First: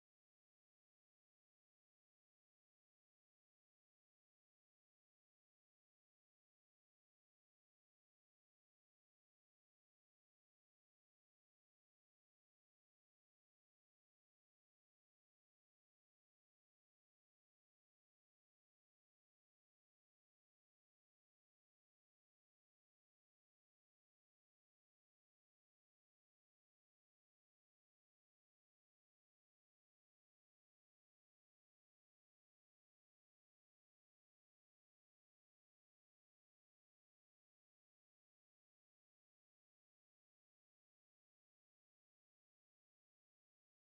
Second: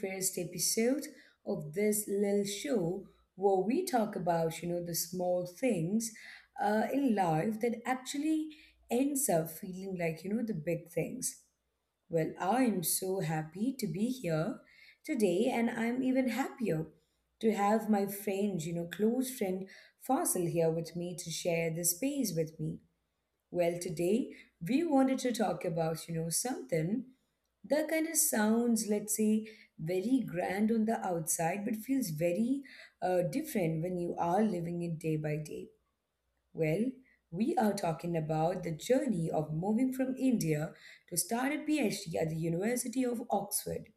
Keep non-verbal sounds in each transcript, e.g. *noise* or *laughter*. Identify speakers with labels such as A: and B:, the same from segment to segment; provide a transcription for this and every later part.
A: first episode of this little show where we talk about, the small things in life that actually ends up feeling like, the big things. Well, I am so happy to be here today, and I'm even happier to have my friend, close friend Fossil here with me to share this space with me. Well, today we wanted to talk about, something that kind of sounds, let's say, very grand on the outside, but feels very different when you are living it day by day. Well, we are talking about the journey of moving from India to start a PhD at the University of Oxford.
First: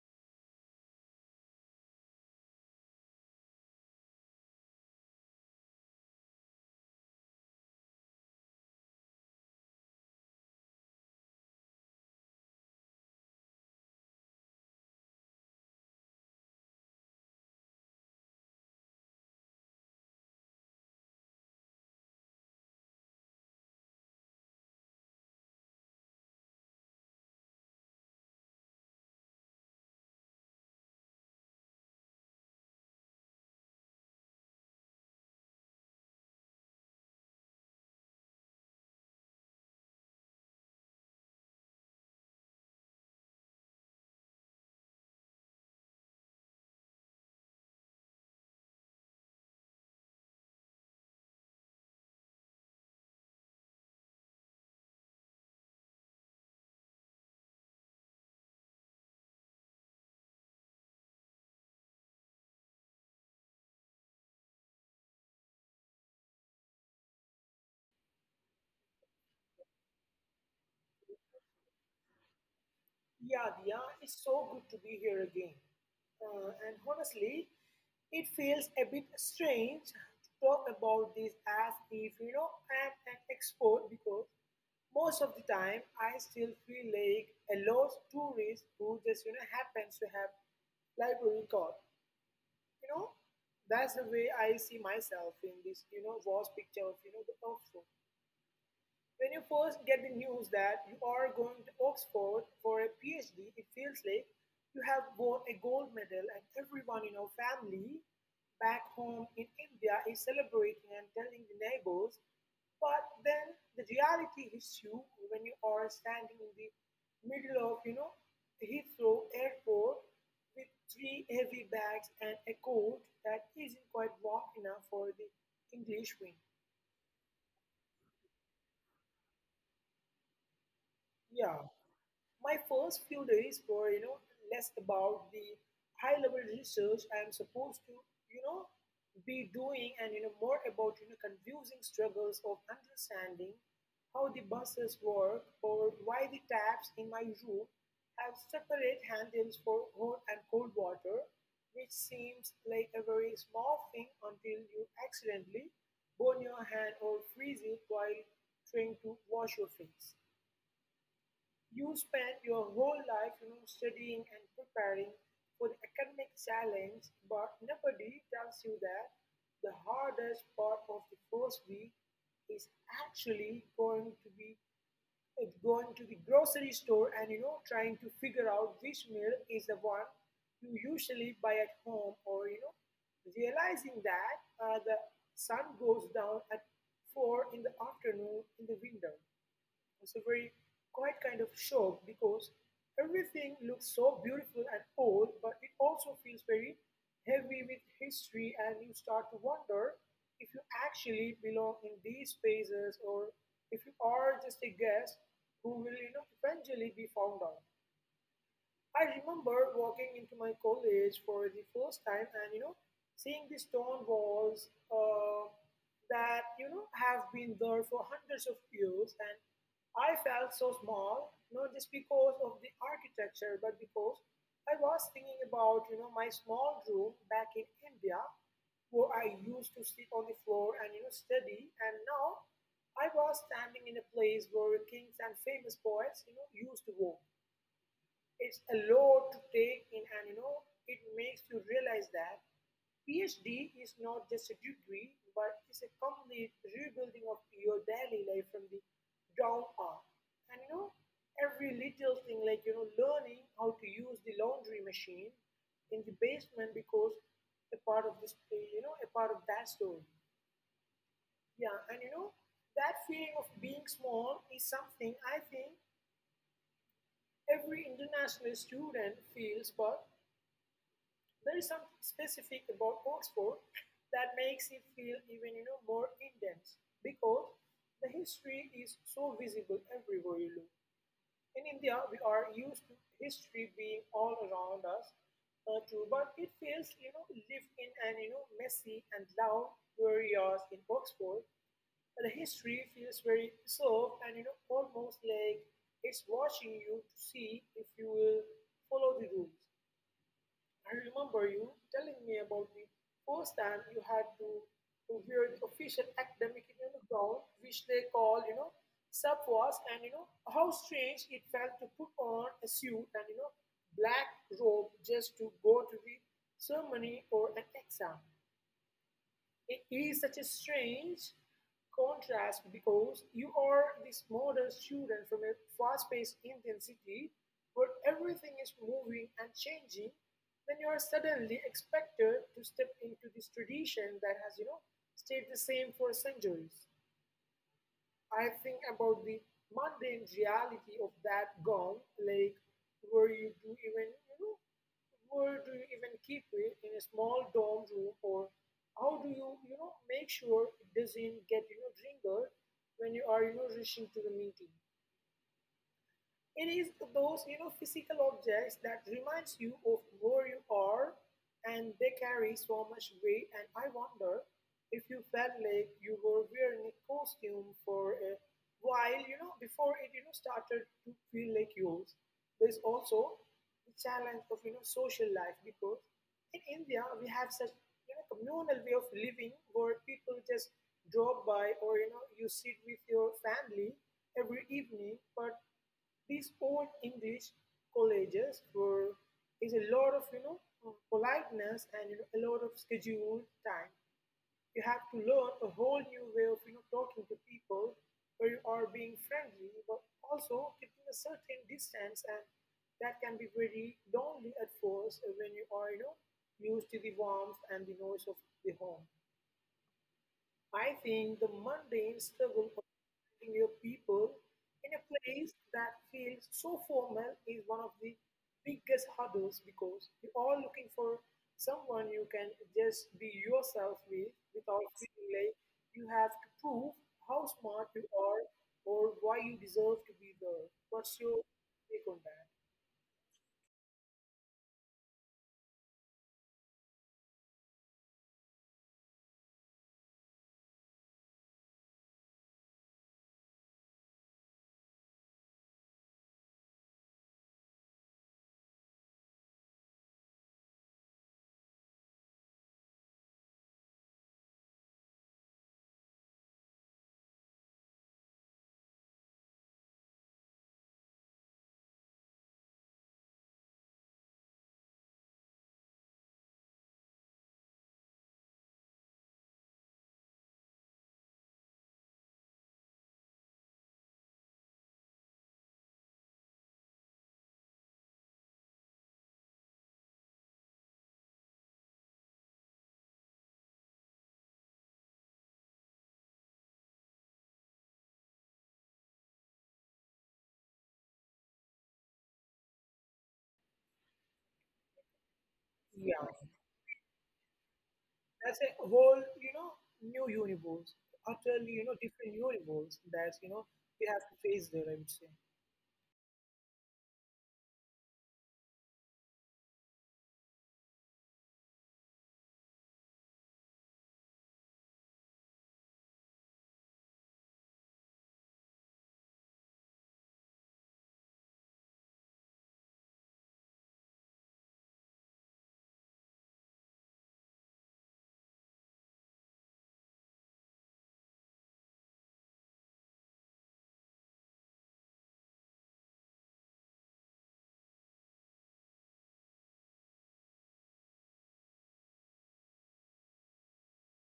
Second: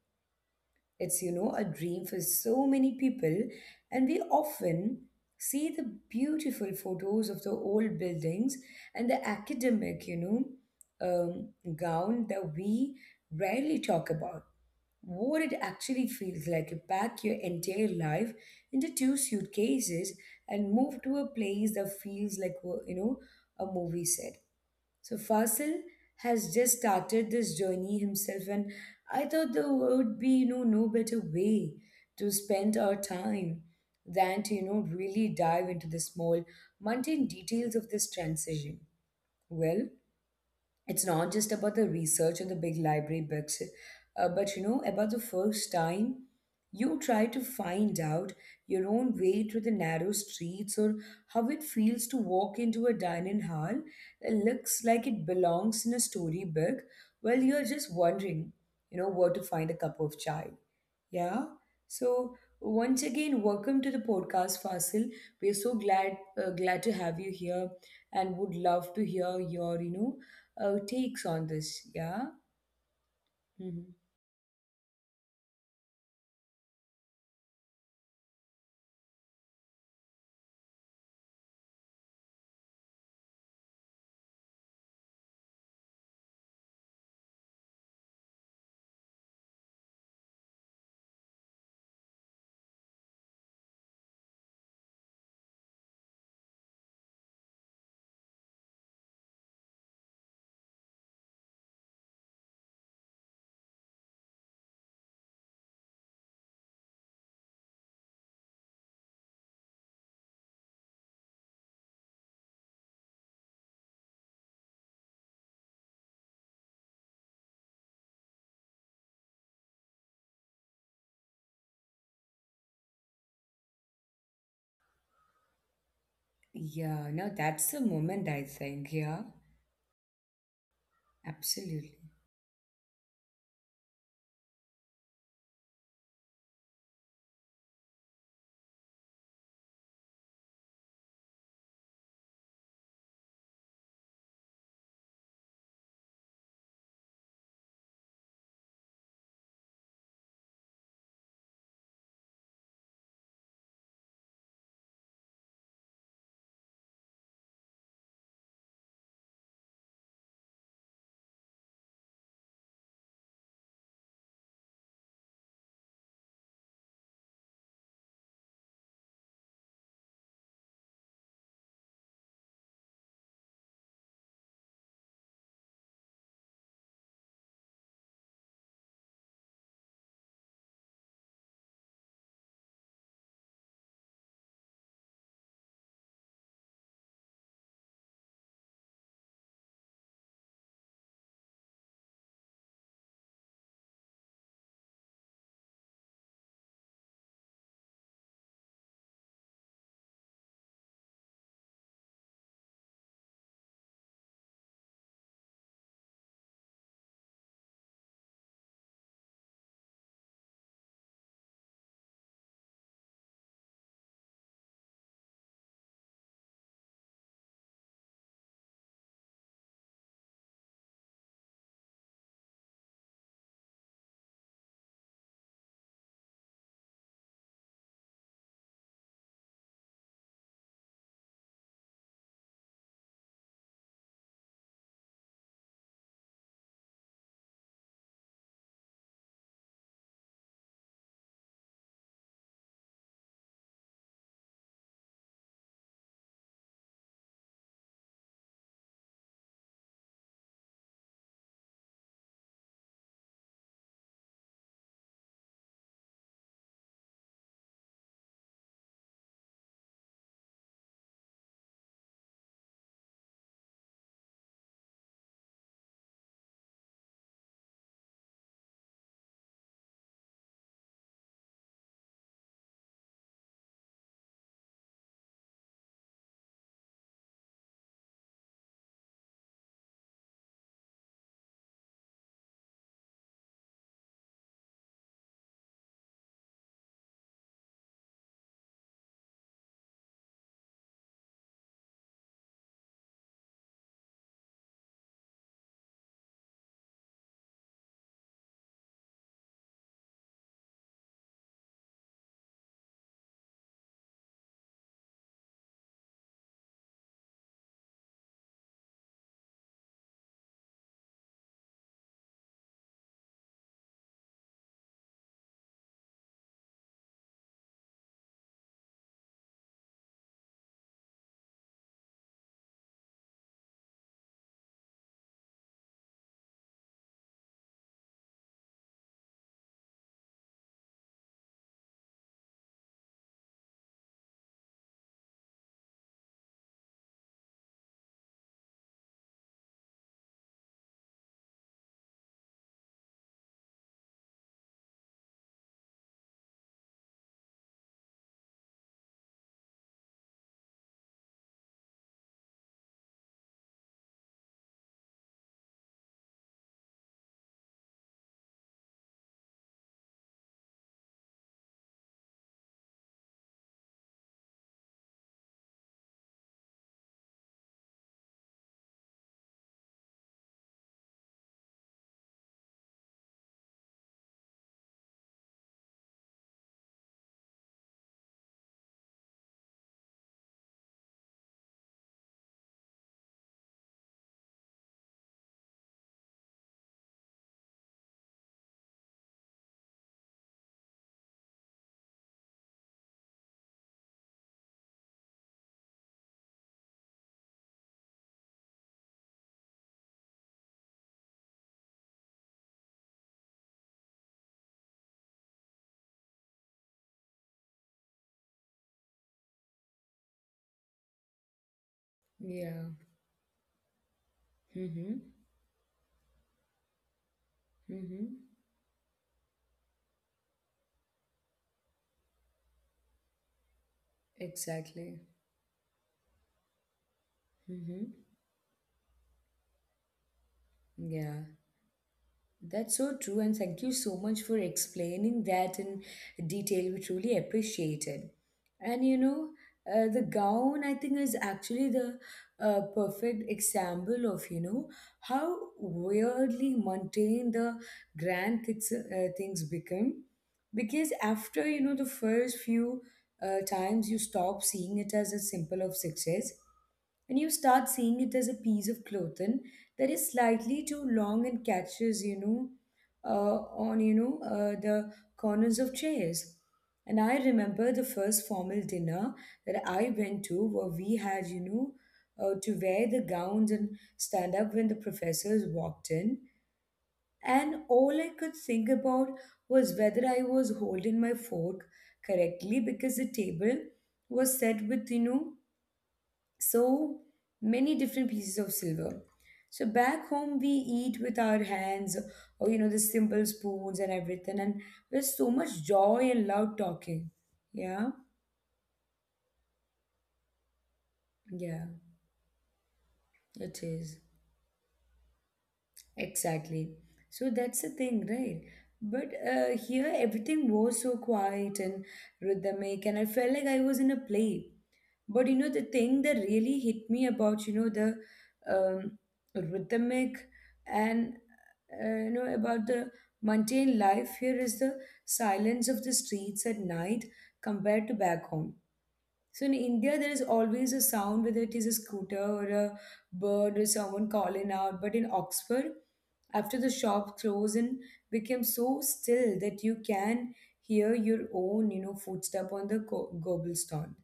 A: It's, a dream for so many people, and we often see the beautiful photos of the old buildings and the academic, um, gown that we rarely talk about. What it actually feels like to pack your entire life into two suitcases and move to a place that feels like, you know, a movie set. So Fasil has just started this journey himself, and I thought there would be, no better way to spend our time than to, really dive into the small, mundane details of this transition. Well, it's not just about the research and the big library books, but you know, about the first time you try to find out your own way through the narrow streets, or how it feels to walk into a dining hall that looks like it belongs in a storybook while you're just wondering, where to find a cup of chai. Yeah. So once again, welcome to the podcast, Fasil. We're so glad glad to have you here, and would love to hear your takes on this. Yeah.
B: Yeah, Diya,
A: Hmm.
B: it's so good to be here again. And honestly, it feels a bit strange to talk about this as if, I'm an expert because most of the time I still feel like a lost tourist who just, happens to have library card. You know, that's the way I see myself in this, vast picture of, the Oxford. When you first get the news that you are going to Oxford for a PhD, it feels like you have won a gold medal and everyone in your family back home in India is celebrating and telling the neighbors. But then the reality hits you when you are standing in the middle of, Heathrow Airport with three heavy bags and a coat that isn't quite warm enough for the English wind.
A: Yeah. Now that's the moment, I think. Yeah.
B: Yeah.
A: Absolutely.
B: My first few days were, less about the high level research I'm supposed to, you know, be doing and more about, confusing struggles of understanding how the buses work or why the taps in my room have separate handles for hot and cold water, which seems like a very small thing until you accidentally burn your hand or freeze it while trying to wash your face. You spend your whole life, studying and preparing for the academic challenge, but nobody tells you that the hardest part of the first week is actually going to be it's going to the grocery store and trying to figure out which meal is the one you usually buy at home or realizing that the sun goes down at four in the afternoon in the window it's a very quite kind of shock because everything looks so beautiful and old, but it also feels very heavy with history, and you start to wonder if you actually belong in these spaces or if you are just a guest who will eventually be found out. I remember walking into my college for the first time and seeing the stone walls that have been there for hundreds of years, and I felt so small, not just because of the architecture but because I was thinking about my small room back in India where I used to sit on the floor and study, and now I was standing in a place where kings and famous poets used to walk. It's a lot to take in, and you know, it makes you realize that PhD is not just a degree, but it's a complete rebuilding of your daily life from the ground up. And you know, every little thing like learning how to use the laundry machine in the basement because a part of this, a part of that story. Yeah, and you know, that feeling of being small is something I think every international student feels, but there is something specific about Oxford that makes it feel even more intense because the history is so visible everywhere you look. In India, we are used to history being all around us, too, but it feels lived in and messy and loud. Whereas in Oxford, the history feels very soft and almost like it's watching you to see if you will follow the rules. I remember you telling me about the first time you had to, wear the official academic gown, which they call, subwas, and how strange it felt to put on a suit and black robe just to go to the ceremony or an exam. It is such a strange contrast because you are this model student from a fast paced Indian city where everything is moving and changing. Then you are suddenly expected to step into this tradition that has, stayed the same for centuries. I think about the mundane reality of that gown, like were you to even, where do you even keep it in a small dorm room, or how do you, make sure it doesn't get, drinker when you are, rushing to the meeting? It is those physical objects that reminds you of where you are, and they carry so much weight. And I wonder if you felt like you were wearing a costume for a while, before it started to feel like yours. There's also the challenge of social life because in India we have such communal way of living where people just drop by or you sit with your family every evening, but these old English colleges were is a lot of politeness and a lot of scheduled time. You have to learn a whole new way of talking to people where you are being friendly but also keeping a certain distance, and that can be very lonely at first when you are used to the warmth and the noise of the home. I think the mundane struggle of
A: Yeah.
B: finding your people in a
A: Mm-hmm.
B: place that feels so formal is one of the
A: Mm-hmm.
B: biggest hurdles because you're all looking for someone you can just be yourself with without feeling
A: Exactly.
B: like you have to prove how smart you
A: Mm-hmm.
B: are or why you deserve to be there. What's your
A: Yeah.
B: take on that?
A: That's so true, and thank you so much for explaining that in detail. We truly appreciate it. And you know, the gown, I think, is actually the perfect example of you know how weirdly mundane the grand things become, because after you know the first few times you stop seeing it as a symbol of success and you start seeing it as a piece of clothing that is slightly too long and catches you know uh, on the corners of chairs. And I remember the first formal dinner that I went to where we had, you know, to wear the gowns and stand up when the professors walked in, and all I could think about was whether I was holding my fork correctly because the table was set with, you know, so many different pieces of silver. So back home, we eat with our hands or, you know, the simple spoons and everything, and there's so much
B: Yeah.
A: joy and loud talking. Yeah.
B: That's a whole new universe, utterly
A: Yeah,
B: different universe that
A: it
B: we
A: is.
B: have to face there, I would say.
A: Exactly. So that's the thing, right? But here everything was so quiet and rhythmic, and I felt like I was in a play. But you know, the thing that really hit me about, you know, the um, rhythmic and, you know, about the mundane life here is the silence of the streets at night compared to back home. So in India, there is always a sound, whether it is a scooter or a bird or someone calling out. But in Oxford, after the shop closed, and became so still that you can hear your own, you know, footstep on the cobblestone.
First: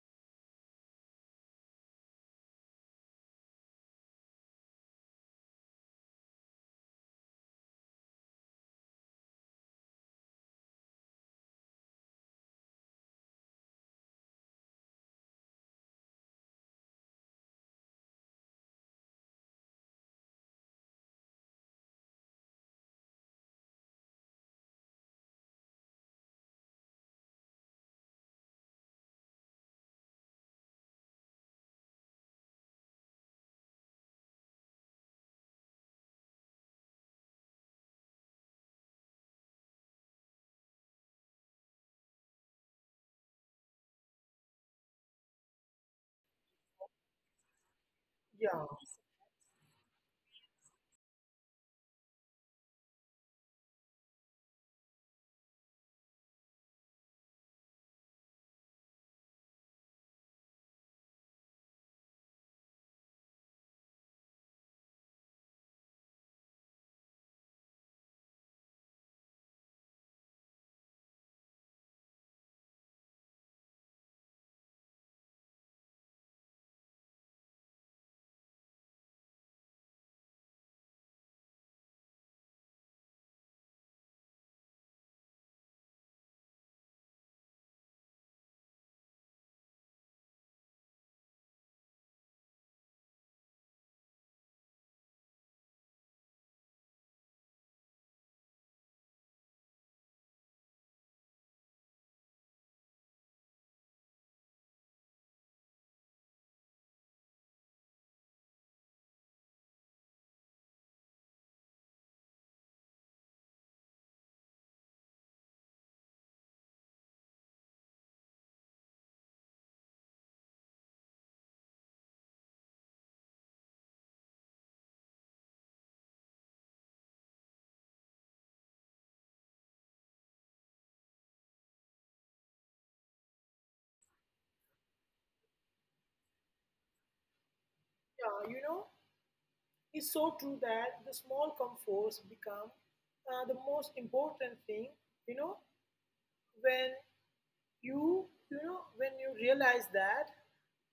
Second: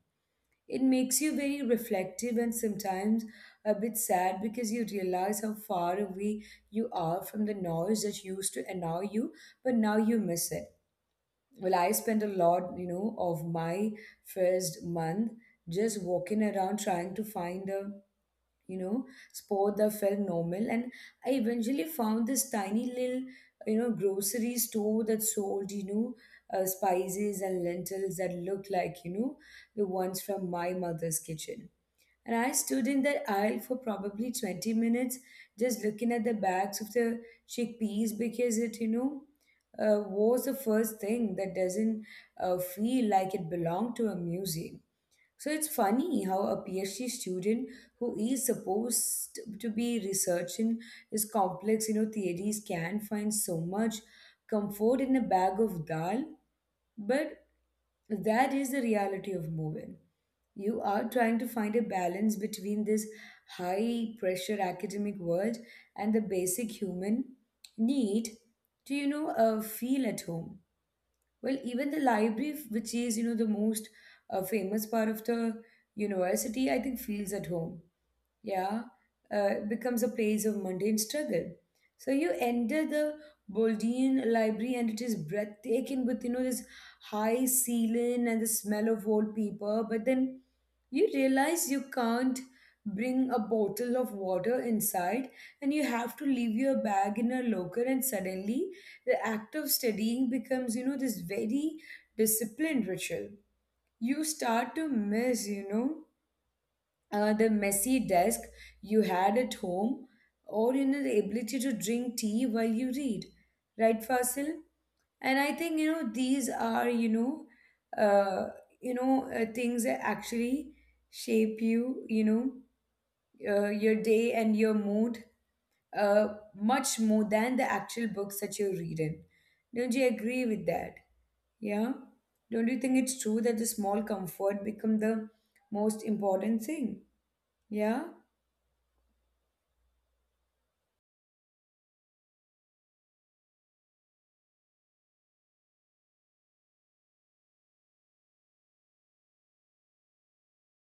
A: It makes you very reflective and sometimes a bit sad because you realize how far away you are from the noise that used to annoy you, but now you miss it. Well, I spent a lot, you know, of my first month just walking around trying to find a, you know, sport that felt normal. And I eventually found this tiny little, you know, grocery store that sold, you know, spices and lentils that looked like, you know, the ones from my mother's kitchen. And I stood in that aisle for probably 20 minutes just looking at the bags of the chickpeas because it, you know, was the first thing that doesn't feel like it belonged to a museum. So it's funny how a PhD student who is
B: Yeah,
A: supposed to be researching his complex, you know, theories can find so much comfort in a bag of dal, but that is the reality of moving. You are trying to find a balance between this high pressure academic world and the basic human need to, feel at home. Well, even the library, which is, you know, the most famous part of the university, I think feels at home, yeah, becomes a place of mundane struggle. So you enter the Boldean library and it is breathtaking with, you know, this high ceiling and the smell of old paper. But then you realize you can't bring a bottle of water inside and you have to leave your bag in a locker, and suddenly the act of studying becomes, you know, this very disciplined ritual. You start to miss, you know, the messy desk you had at home, or you know the ability to drink tea while you read, right, Fasil? And I think, you know, these are uh, things that actually shape you you know your day and your mood, uh, much more than the actual books that you're reading. Don't you agree with that? Yeah. Don't you think it's true that the small comfort become the most important thing? Yeah.
B: yeah, you know, it's so true that the small comforts become the most important thing, you know, when you, you know, when you realize that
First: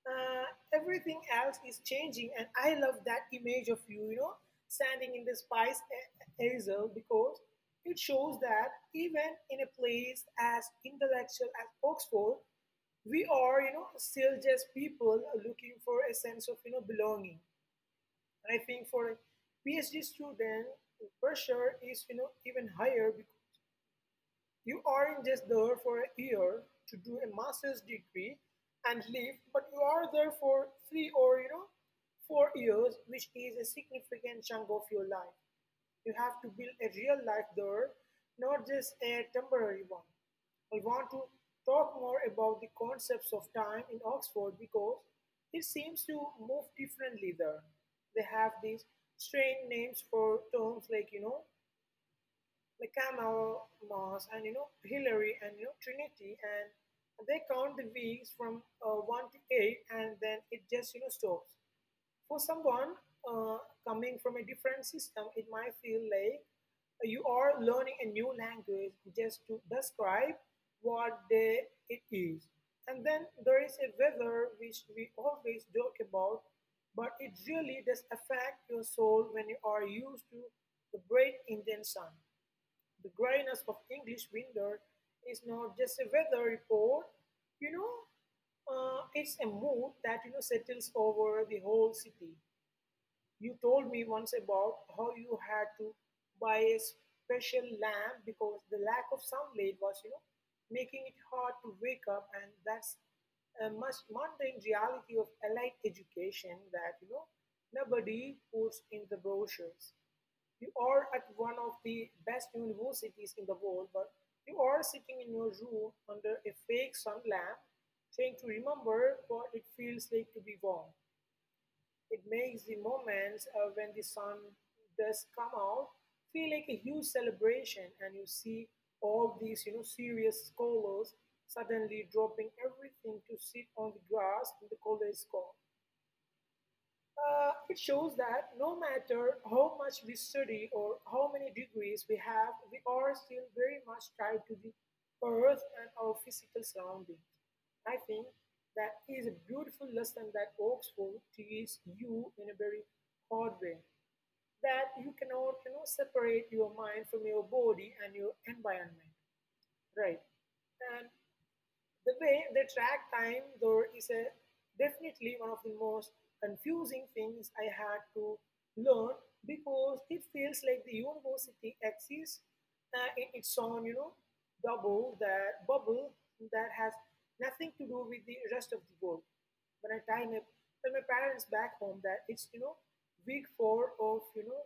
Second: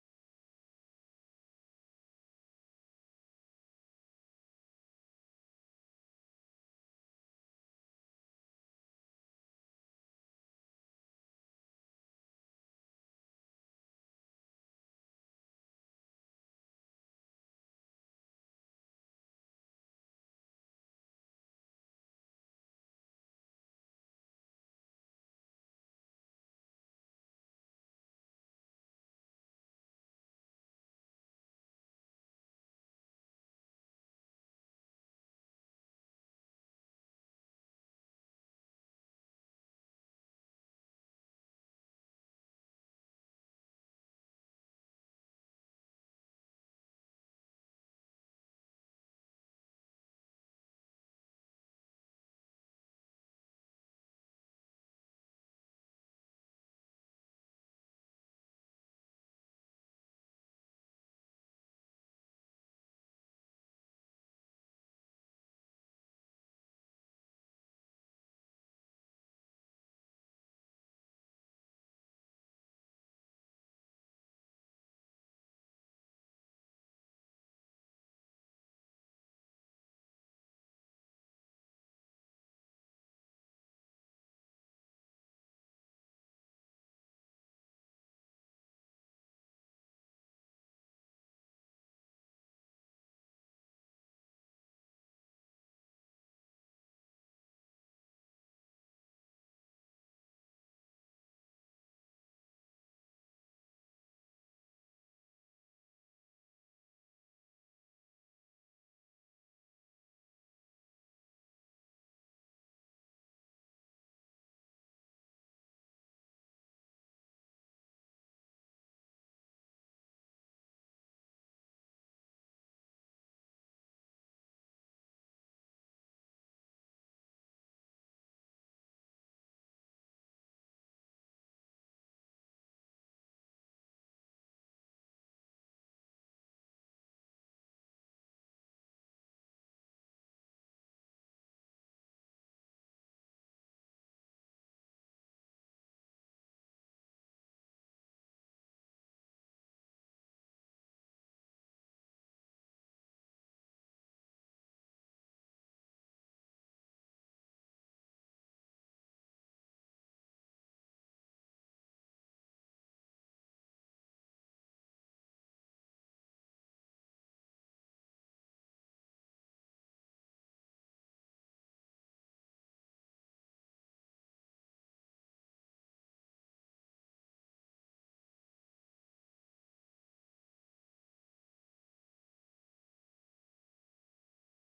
B: uh, everything else is changing. And I love that image of you, standing in the spice aisle because it shows that even in a place as intellectual as Oxford, we are, still just people looking for a sense of, belonging. And I think for a PhD student, pressure is even higher because you aren't just there for a year to do a master's degree and leave, but you are there for three or 4 years, which is a significant chunk of your life. You have to build a real life there, not just a temporary one. I want to talk more about the concepts of time in Oxford because it seems to move differently there. They have these strange names for terms like, like Kamau Mass and, Hillary and, Trinity. And they count the weeks from 1 to 8, and then it just, stops. For someone uh, coming from a different system, it might feel like you are learning a new language just to describe what day it is. And then there is a weather which we always joke about, but it really does affect your soul when you are used to the bright Indian sun. The grayness of English winter is not just a weather report, you know, it's a mood that settles over the whole city. You told me once about how you had to buy a special lamp because the lack of sunlight was, making it hard to wake up, and that's a much mundane reality of allied education that nobody puts in the brochures. You are at one of the best universities in the world, but you are sitting in your room under a fake sun lamp, trying to remember what it feels like to be warm. It makes the moments when the sun does come out feel like a huge celebration, and you see all these, serious scholars suddenly dropping everything to sit on the grass in the college court. It shows that no matter how much we study or how many degrees we have, we are still very much tied to the earth and our physical surroundings. I think that is a beautiful lesson that Oxford teaches you in a very hard way. That you cannot, separate your mind from your body and your environment, right? And the way they track time, though, is a definitely one of the most confusing things I had to learn because it feels like the university exists in its own, bubble that has nothing to do with the rest of the world. When I tell tell my parents back home that it's week four of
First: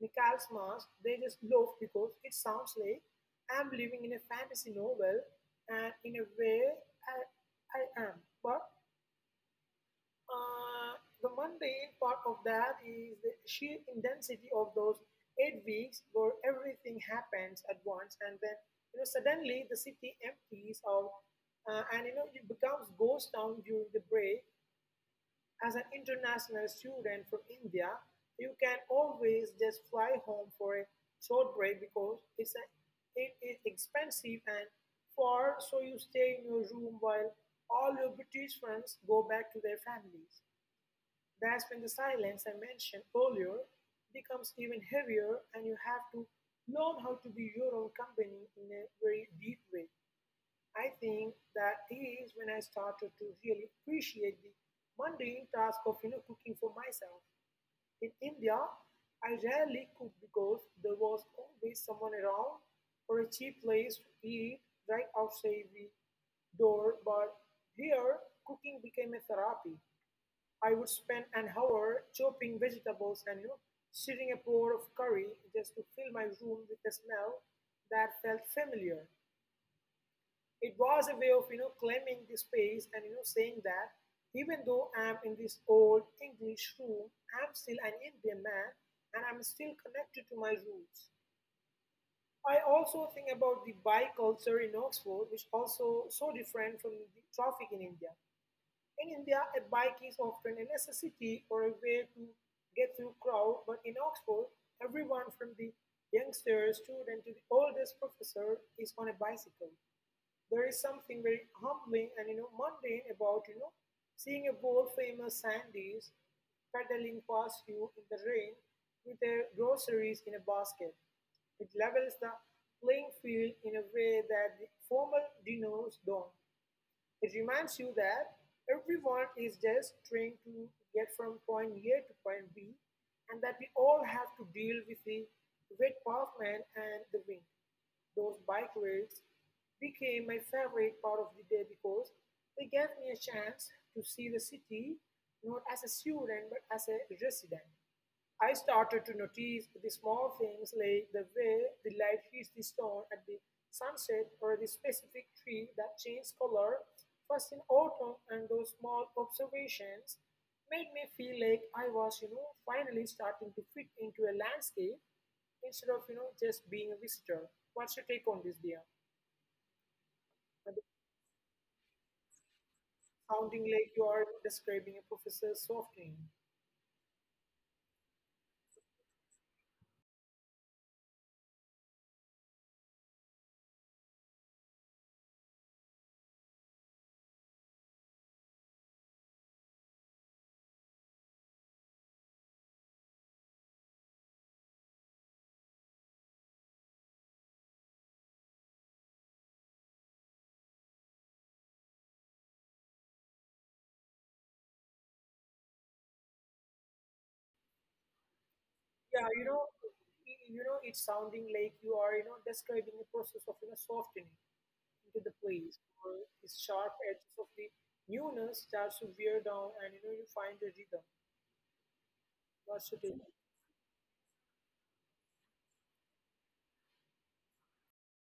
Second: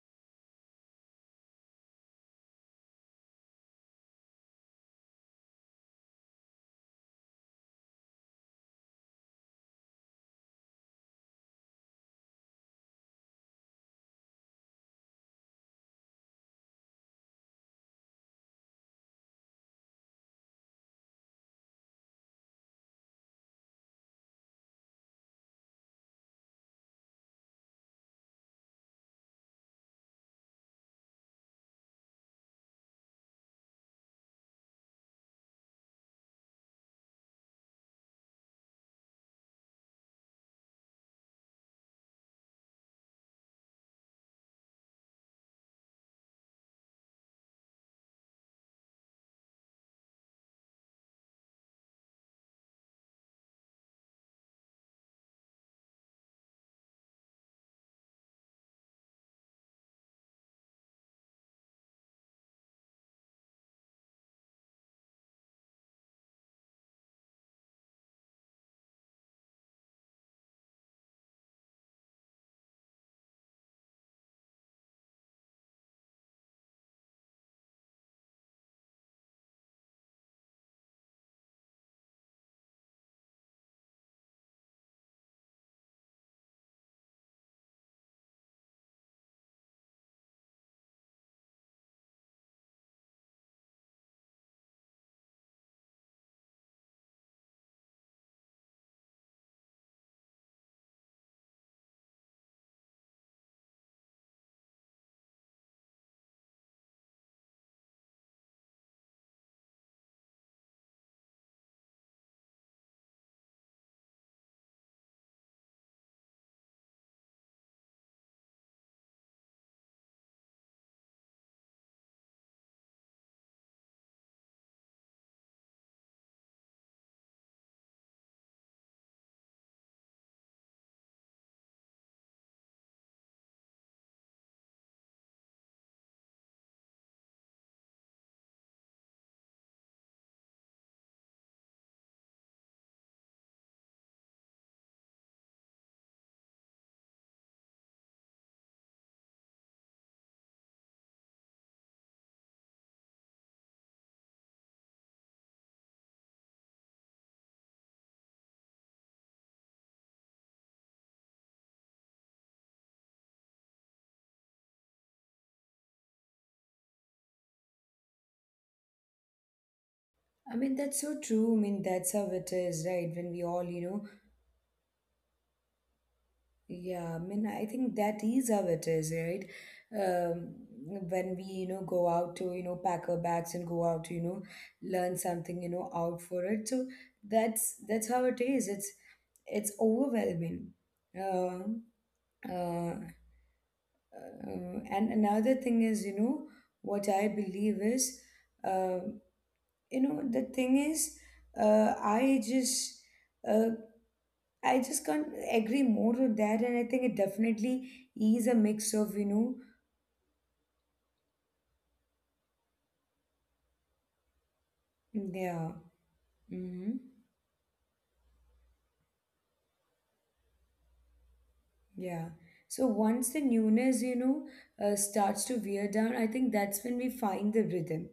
B: Michael's mask, they just love because it sounds like I'm living in a fantasy novel, and in a way I, I am. But uh, the mundane part of that is the sheer intensity of those 8 weeks where everything happens at once, and then suddenly the city empties out, and it becomes ghost town during the break. As an international student from India, you can always just fly home for a short break because it is expensive and far, so you stay in your room while all your British friends go back to their families. That's when the silence I mentioned earlier becomes even heavier, and you have to learn how to be your own company in a very deep way. I think that is when I started to really appreciate the mundane task of cooking for myself. In India, I rarely cooked because there was always someone around or a cheap place to eat right outside the door. But here, cooking became a therapy. I would spend an hour chopping vegetables and, stirring a pot of curry just to fill my room with a smell that felt familiar. It was a way of claiming the space and saying that, even though I'm in this old English room, I'm still an Indian man and I'm still connected to my roots. I also think about the bike culture in Oxford, which also so different from the traffic in India. In India, a bike is often a necessity or a way to get through crowd, but in Oxford, everyone from the youngsters student to the oldest professor is on a bicycle. There is something very humbling and, mundane about seeing a world famous sandys pedaling past you in the rain with their groceries in a basket. It levels the playing field in a way that the formal dinners don't. It reminds you that everyone is just trying to get from point A to point B, and that we all have to deal with the wet pavement and the wind. Those bike rides became my favorite part of the day because they gave me a chance to see the city not as a student but as a resident. I started to notice the small things, like the way the light hits the stone at the sunset, or the specific tree that changes color first in autumn, and those small observations made me feel like I was, finally starting to fit into a landscape instead of just being a visitor. What's your take on this, dear?
A: I mean,
B: And it's
A: that's so true. I mean, that's how it is, right? When we all,
B: sounding
A: you
B: like
A: know,
B: you are describing a professor softening.
A: yeah, I mean, I think that is how it is, right? Um, when we, you know, go out to, you know, pack our bags and go out to, you know, learn something, you know, out for it. So that's how it is. It's overwhelming. Um, uh, and another thing is, you know, what I believe is, um, you know, the thing is, uh, I just uh, I just can't agree more with that, and I think it definitely is a mix of,
B: Yeah,
A: you know,
B: it's sounding like you are describing a process of softening into the place
A: yeah,
B: where the sharp
A: hmm,
B: edges of the newness starts to wear down, and you find the rhythm.
A: yeah.
B: What's
A: So
B: your take?
A: once the newness, you know, starts to wear down, I think that's when we find the rhythm.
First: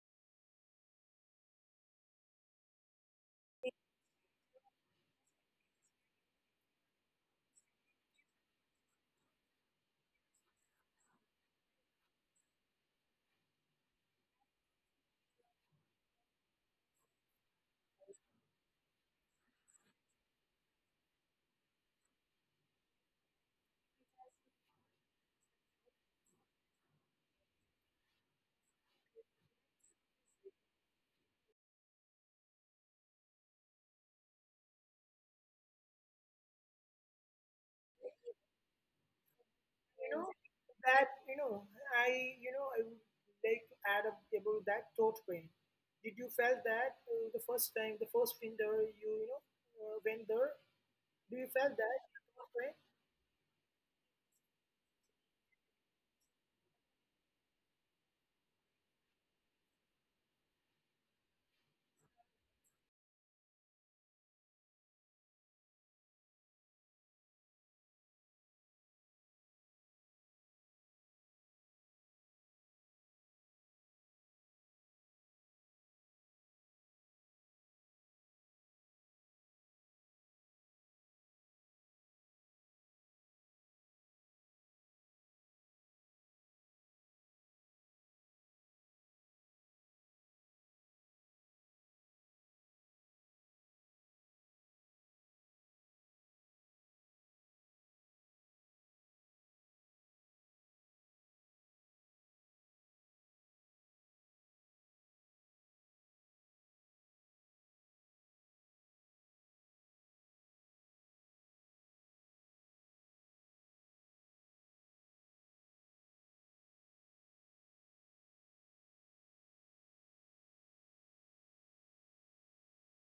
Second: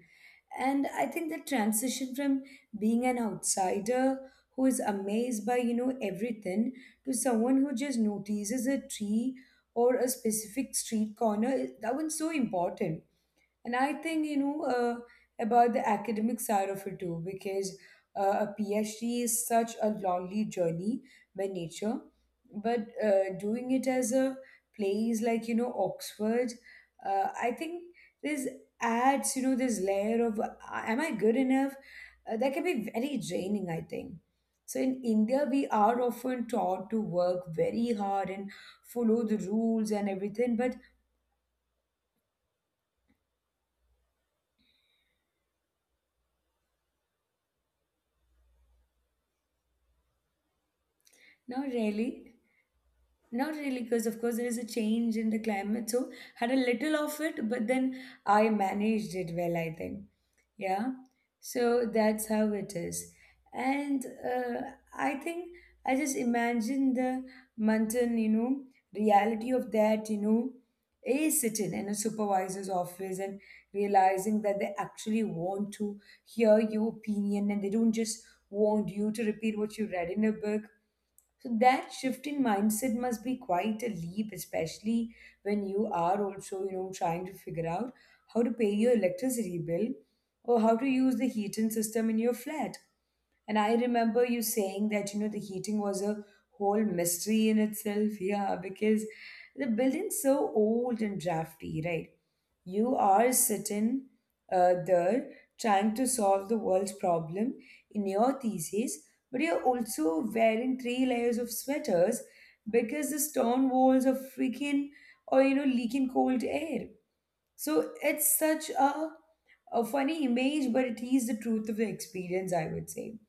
A: And I think the transition from being an outsider who is amazed by, you know, everything to someone who just notices a tree or a specific street corner, that one's so important. And I think, you know, about the academic side of it too, because a PhD is such a lonely journey by nature. But doing it as a place like, you know, Oxford, I think this adds, you know, this layer of, am I good enough? That can be very draining, I think. So in India, we are often taught to work very hard and follow the rules and
B: You know
A: everything, but
B: that you know I would like to add up about that thought pain. Did you felt that, the first time, the first winter you you know went there, do you
A: not
B: felt that
A: really.
B: thought pain?
A: Not really, because of course there is a change in the climate. So had a little of it, but then I managed it well, I think. Yeah. So that's how it is. And I think I just imagine the mountain, you know, reality of that, you know, is sitting in a supervisor's office and realizing that they actually want to hear your opinion, and they don't just want you to repeat what you read in a book. So that shift in mindset must be quite a leap, especially when you are also, you know, trying to figure out how to pay your electricity bill or how to use the heating system in your flat. And I remember you saying that, you know, the heating was a whole mystery in itself. *laughs* Yeah, because the building's so old and drafty, right? You are sitting there trying to solve the world's problem in your thesis, but you're also wearing three layers of sweaters because the stone walls are freaking, or, you know, leaking cold air. So it's such a funny image, but it is the truth of the experience, I would say.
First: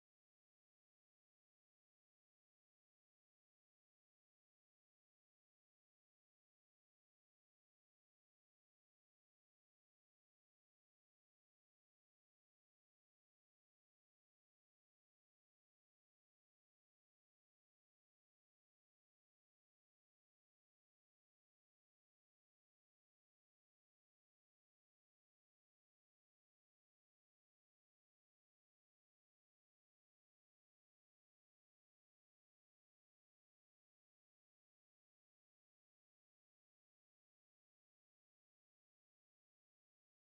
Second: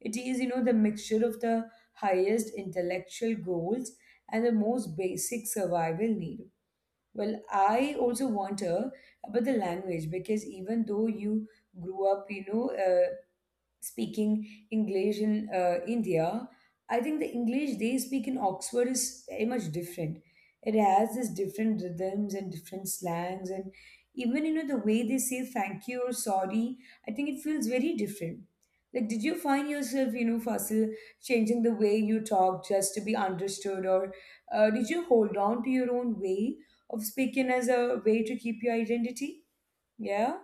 A: It is, you know, the mixture of the highest intellectual goals and the most basic survival need. Well, I also wonder about the language, because even though you grew up, speaking English in India, I think the English they speak in Oxford is very much different. It has this different rhythms and different slangs, and even you know the way they say thank you or sorry. I think it feels very different. Like, did you find yourself, you know, Fasil, changing the way you talk just to be understood, or did you hold on to your own way of speaking as a way to keep your identity? Yeah.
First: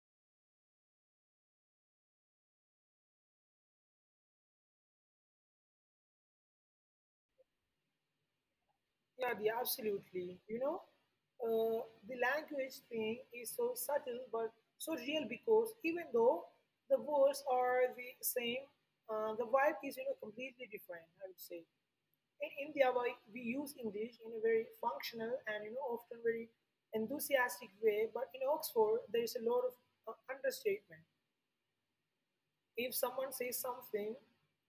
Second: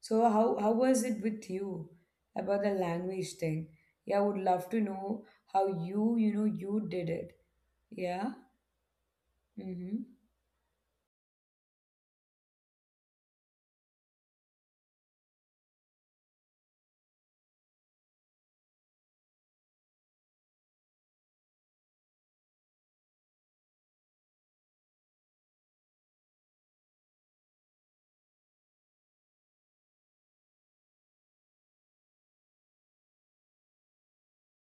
A: So how was it with you about the language thing? Yeah, I would love to know how you did it. Yeah.
B: Yeah, the
A: Mm-hmm.
B: absolutely, uh, the language thing is so subtle but so real, because even though the words are the same, the vibe is completely different, I would say. In India, why we use English in a very functional and often very enthusiastic way, but in Oxford there is a lot of understatement. If someone says something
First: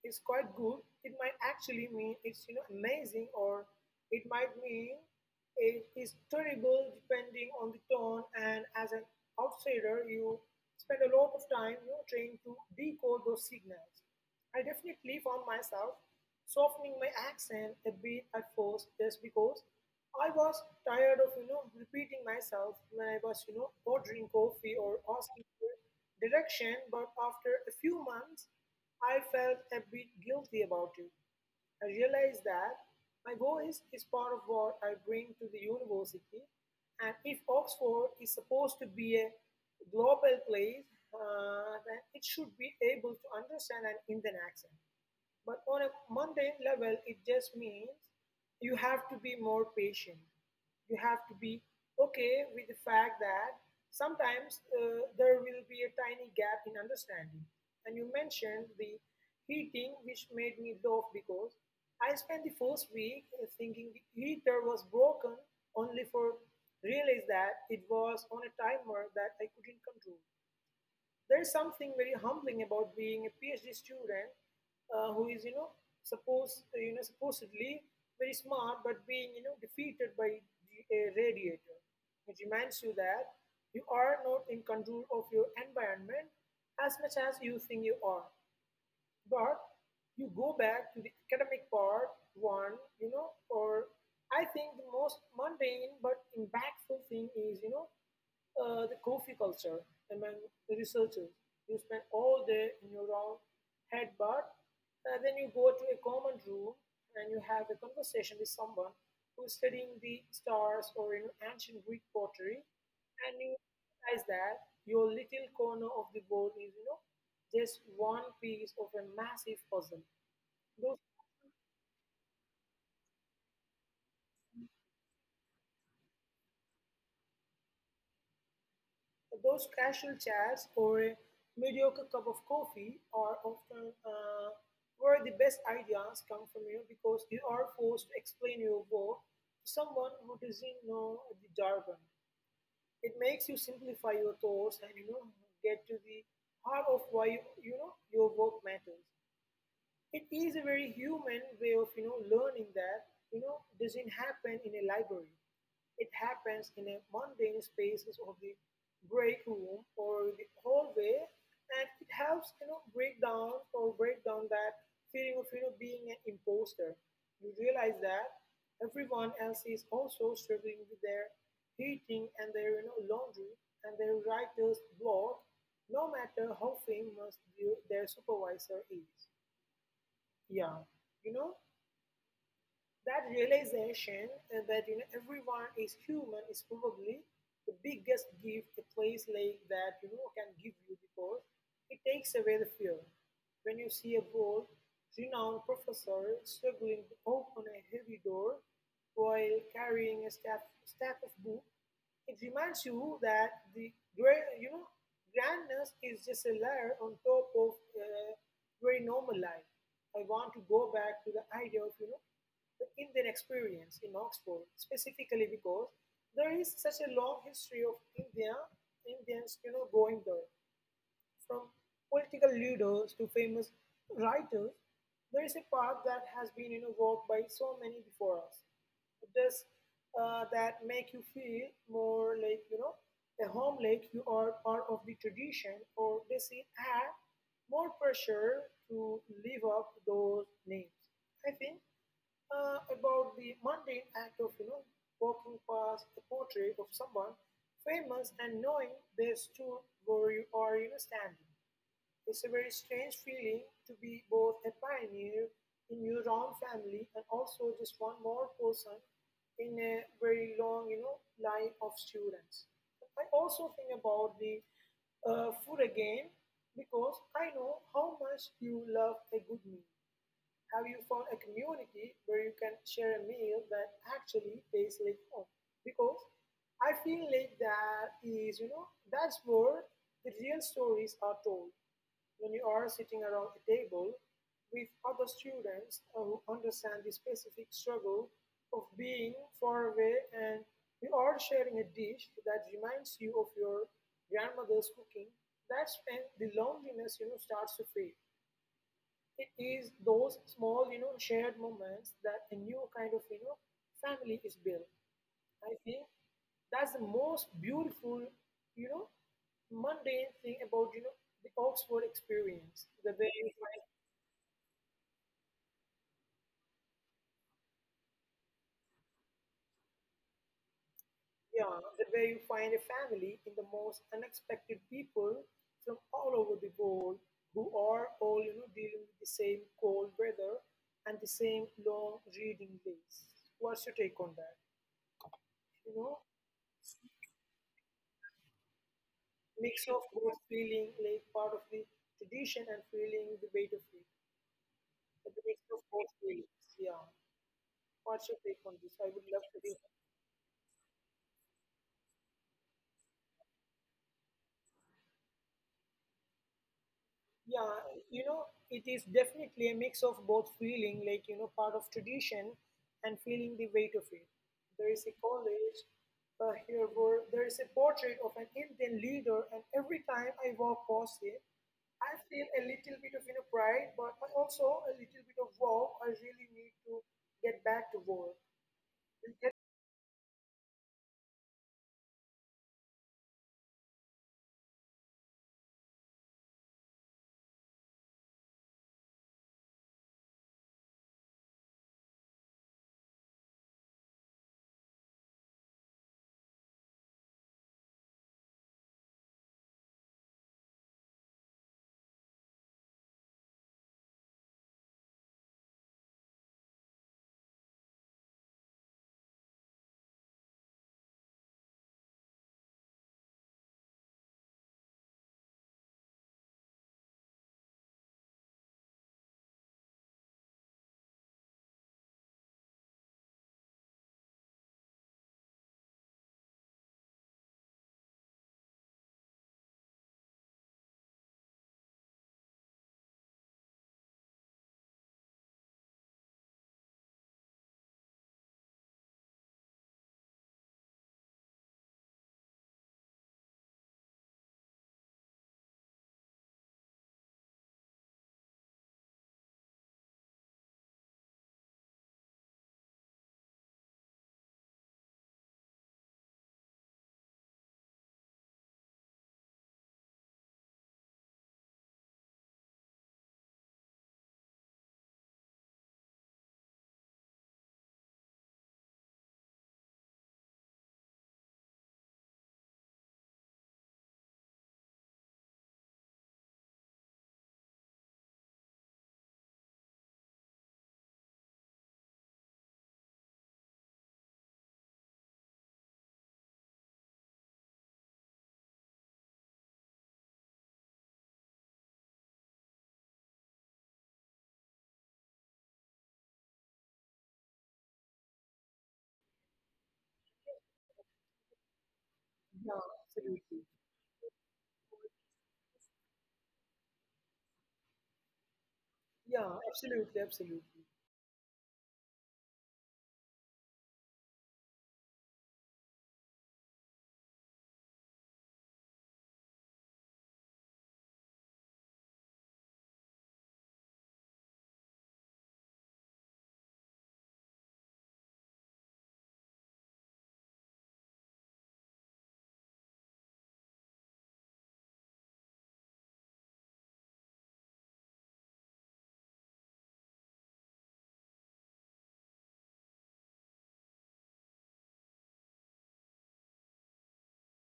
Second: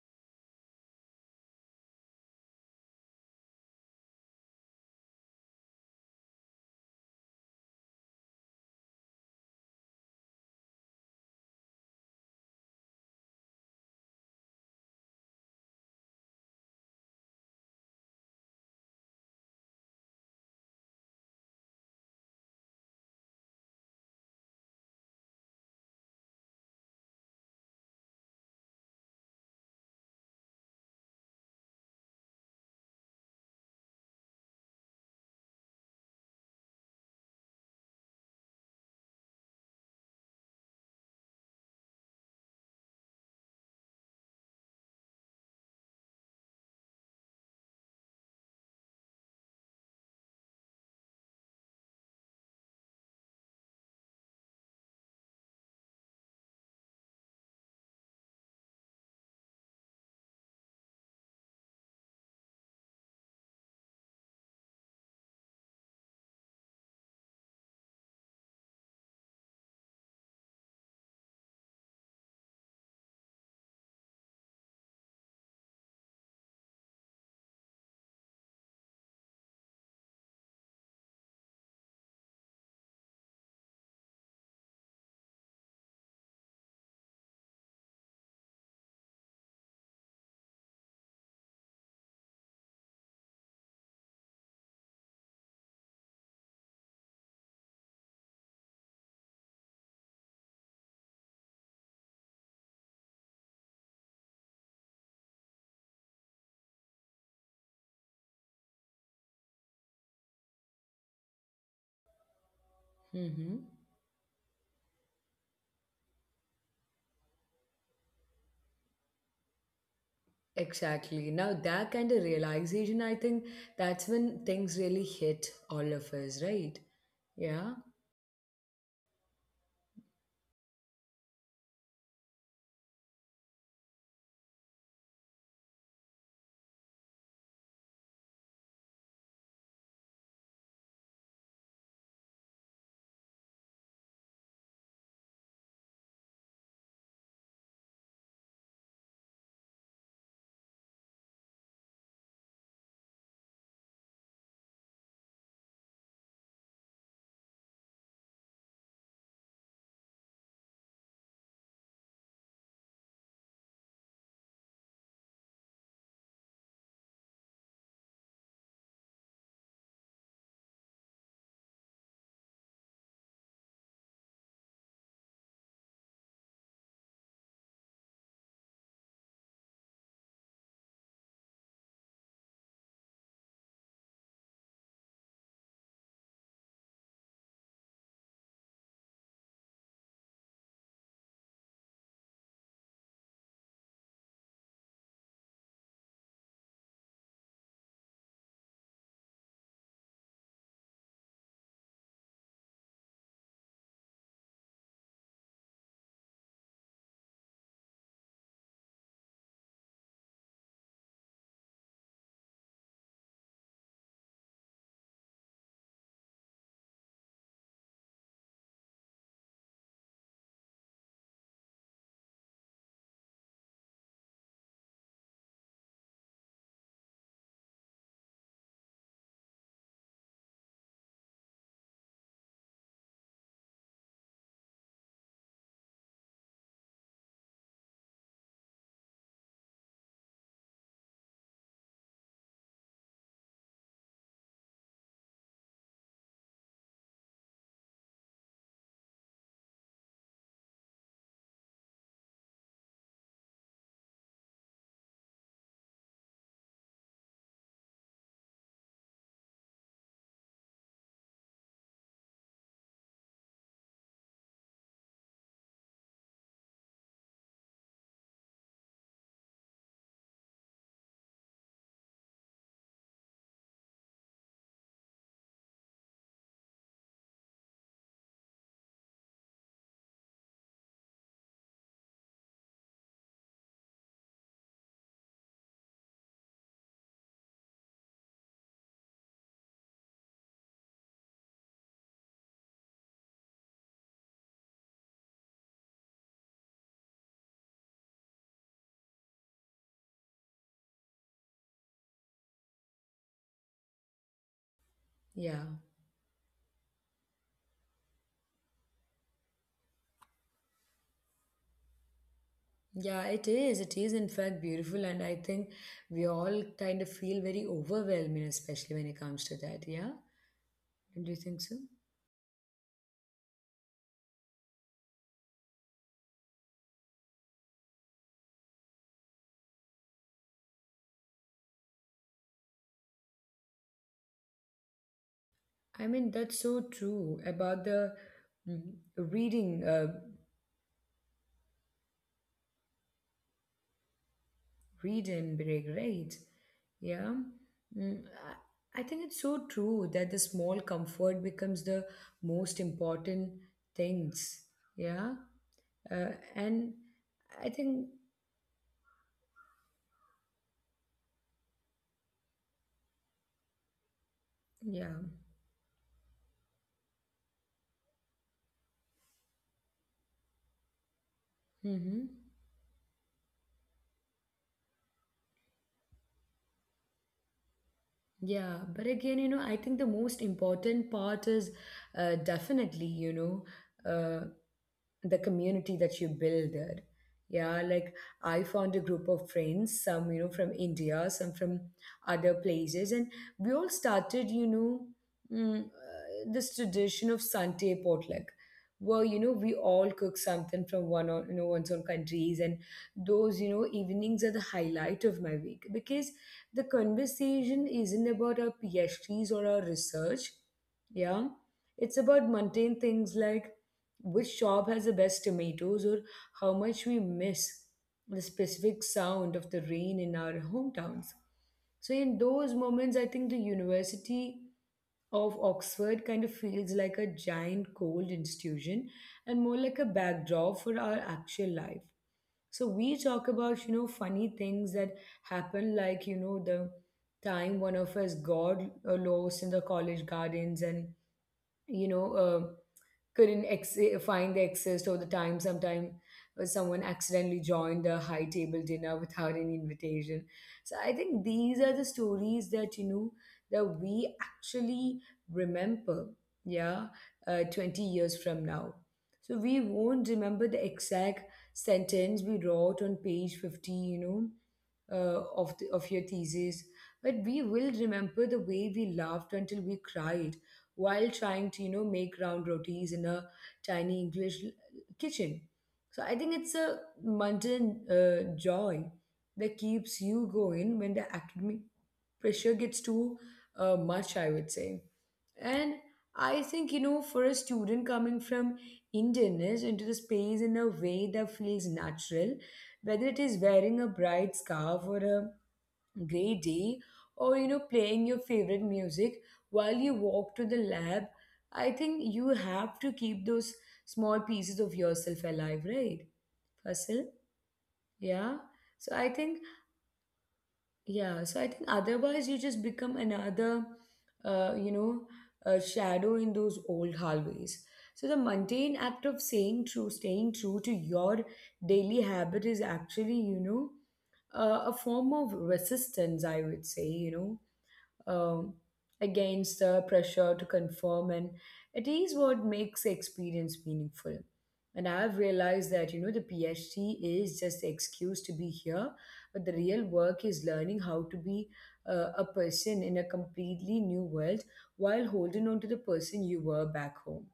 B: is quite good, it might actually mean it's amazing, or it might mean it is terrible depending on the tone. And as an outsider, you spend a lot of time trying to decode those signals. I definitely found myself softening my accent a bit at first, just because I was tired of, repeating myself when I was, ordering coffee or asking for direction. But after a few months, I felt a bit guilty about it. I realize that my voice is part of what I bring to the university. And if Oxford is supposed to be a global place, then it should be able to understand an Indian accent. But on a mundane level, it just means you have to be more patient. You have to be okay with the fact that sometimes there will be a tiny gap in understanding. And you mentioned the heating, which made me laugh because I spent the first week thinking the heater was broken, only for realize that it was on a timer that I couldn't control. There is something very humbling about being a PhD student who is, supposedly very smart, but being, defeated by a radiator. It reminds you that you are not in control of your environment as much as you think you are. But you go back to the academic part one, or I think the most mundane but impactful thing is, the coffee culture among the researchers. You spend all day in your own head, but then you go to a common room and you have a conversation with someone who's studying the stars or, ancient Greek pottery, and you
A: Mm-hmm.
B: realize that your little corner of the board is, just one piece of a massive puzzle. Those,
A: Exactly. Now, that kind of realization, I think that's when things really hit all of us, right? Yeah.
B: those casual chats or a mediocre cup of coffee are often, where the best ideas come from, because you are forced to explain your work to someone who doesn't know the jargon. It makes you simplify your thoughts and get to the heart of why you, you know your work matters. It is a very human way of learning that doesn't happen in a library. It happens in a mundane spaces of the break room or the hallway, and it helps break down that feeling of being an imposter. You realize that everyone else is also struggling with their heating and their laundry and their writer's block, no matter how famous their supervisor is. Yeah, you know, that realization, that, everyone is human, is probably the biggest gift a place like that can give you, because it takes away the fear. When you see a world renowned professor struggling to open a heavy door while carrying a stack of books, it reminds you that the great, grandness is just a layer on top of uh, very normal life. I want to go back to the idea of the Indian experience in Oxford, specifically because there is such a long history of Indians, going there. From political leaders to famous writers, there is a path that has been, walked by so many before us. Does that make you feel more like, a home, like you are part of the tradition, or does it add more pressure to live up to those names? I think about the mundane act of walking past the portrait of someone famous and knowing they stood where you are standing. It's a very strange feeling to be both a pioneer in your own family and also just one more person in a very long line of students. I also think about the food again, because I know how much you love a good meal. Have you found a community where you can share a meal that actually tastes like home? Because I feel like that is, that's where the real stories are told. When you are sitting around a table with other students who understand the specific struggle of being far away, and you are sharing a dish that reminds you of your grandmother's cooking, that's when the loneliness, starts to fade. It is those small, shared moments that a new kind of, family is built.
A: Yeah.
B: I think that's the most beautiful, you know, mundane thing about, the Oxford experience. The
A: Yeah,
B: way
A: it
B: you
A: is.
B: find,
A: It is, in fact, beautiful. And I think we all kind of feel very overwhelming, especially when it comes to that. Yeah. Don't you think so?
B: yeah, the way you find a family in the most unexpected people from all over the world, who are all, dealing with the same cold weather and the same long reading days. What's your take on that? You
A: I
B: know?
A: mean, that's so true about the mm,
B: Mix
A: reading,
B: of course feeling like part of the tradition and feeling the weight of it.
A: read
B: And the
A: and
B: mix of
A: break,
B: both
A: right?
B: feelings. Yeah.
A: Yeah. Mm,
B: What's your take on this?
A: I I
B: I would
A: think it's
B: love to
A: so
B: hear,
A: true that the small comfort becomes the most important things. Yeah. Uh, and
B: yeah,
A: I think,
B: it is definitely a mix of both feeling like, part of tradition and feeling the weight of it. There is a
A: yeah.
B: college here where there is a portrait of an Indian leader, and every time I walk past it I feel
A: Mm-hmm.
B: a little bit of, pride, but I also a little bit of wow, I really need to get back to work.
A: Yeah. But
B: And
A: again,
B: get-
A: I think the most important part is definitely, uh, the community that you build there. Yeah, like I found a group of friends, some, from India, some from other places, and we all started, this tradition of Sunday potluck, where, we all cook something from one or, one's own countries. And those, evenings are the highlight of my week because the conversation isn't about our PhDs or our research. Yeah, it's about mundane things like which shop has the best tomatoes or how much we miss the specific sound of the rain in our hometowns. So, in those moments, I think the University of Oxford kind of feels like a giant cold institution and more like a backdrop for our actual life. So we talk about, funny things that happen, like, the time one of us got lost in the college gardens and, you know, uh, couldn't find the access all the time. Sometime someone accidentally joined a high table dinner without any invitation. So I think these are the stories that you know that we actually remember. Yeah, 20 years from now. So we won't remember the exact sentence we wrote on page 50. Of your thesis, but we will remember the way we laughed until we cried while trying to make round rotis in a tiny English kitchen. So I think it's a mundane joy that keeps you going when the academic pressure gets too much, I would say. And I think, for a student coming from Indianness into the space in a way that feels natural, whether it is wearing a bright scarf or a greedy or playing your favorite music while you walk to the lab. I think you
B: yeah,
A: have to keep
B: absolutely.
A: those small pieces of yourself alive, right, Fasil? yeah so i
B: Yeah,
A: think
B: absolutely, absolutely.
A: yeah So I think otherwise you just become another uh, you know a shadow in those old hallways. So the mundane act of saying true staying true to your daily habit is actually, a form of resistance, I would say, um, against the pressure to conform, and it is what makes the experience meaningful. And I've realized that the PhD is just the excuse to be here, but the real work is learning how to be a person in a completely new world while holding on to the person you were back home.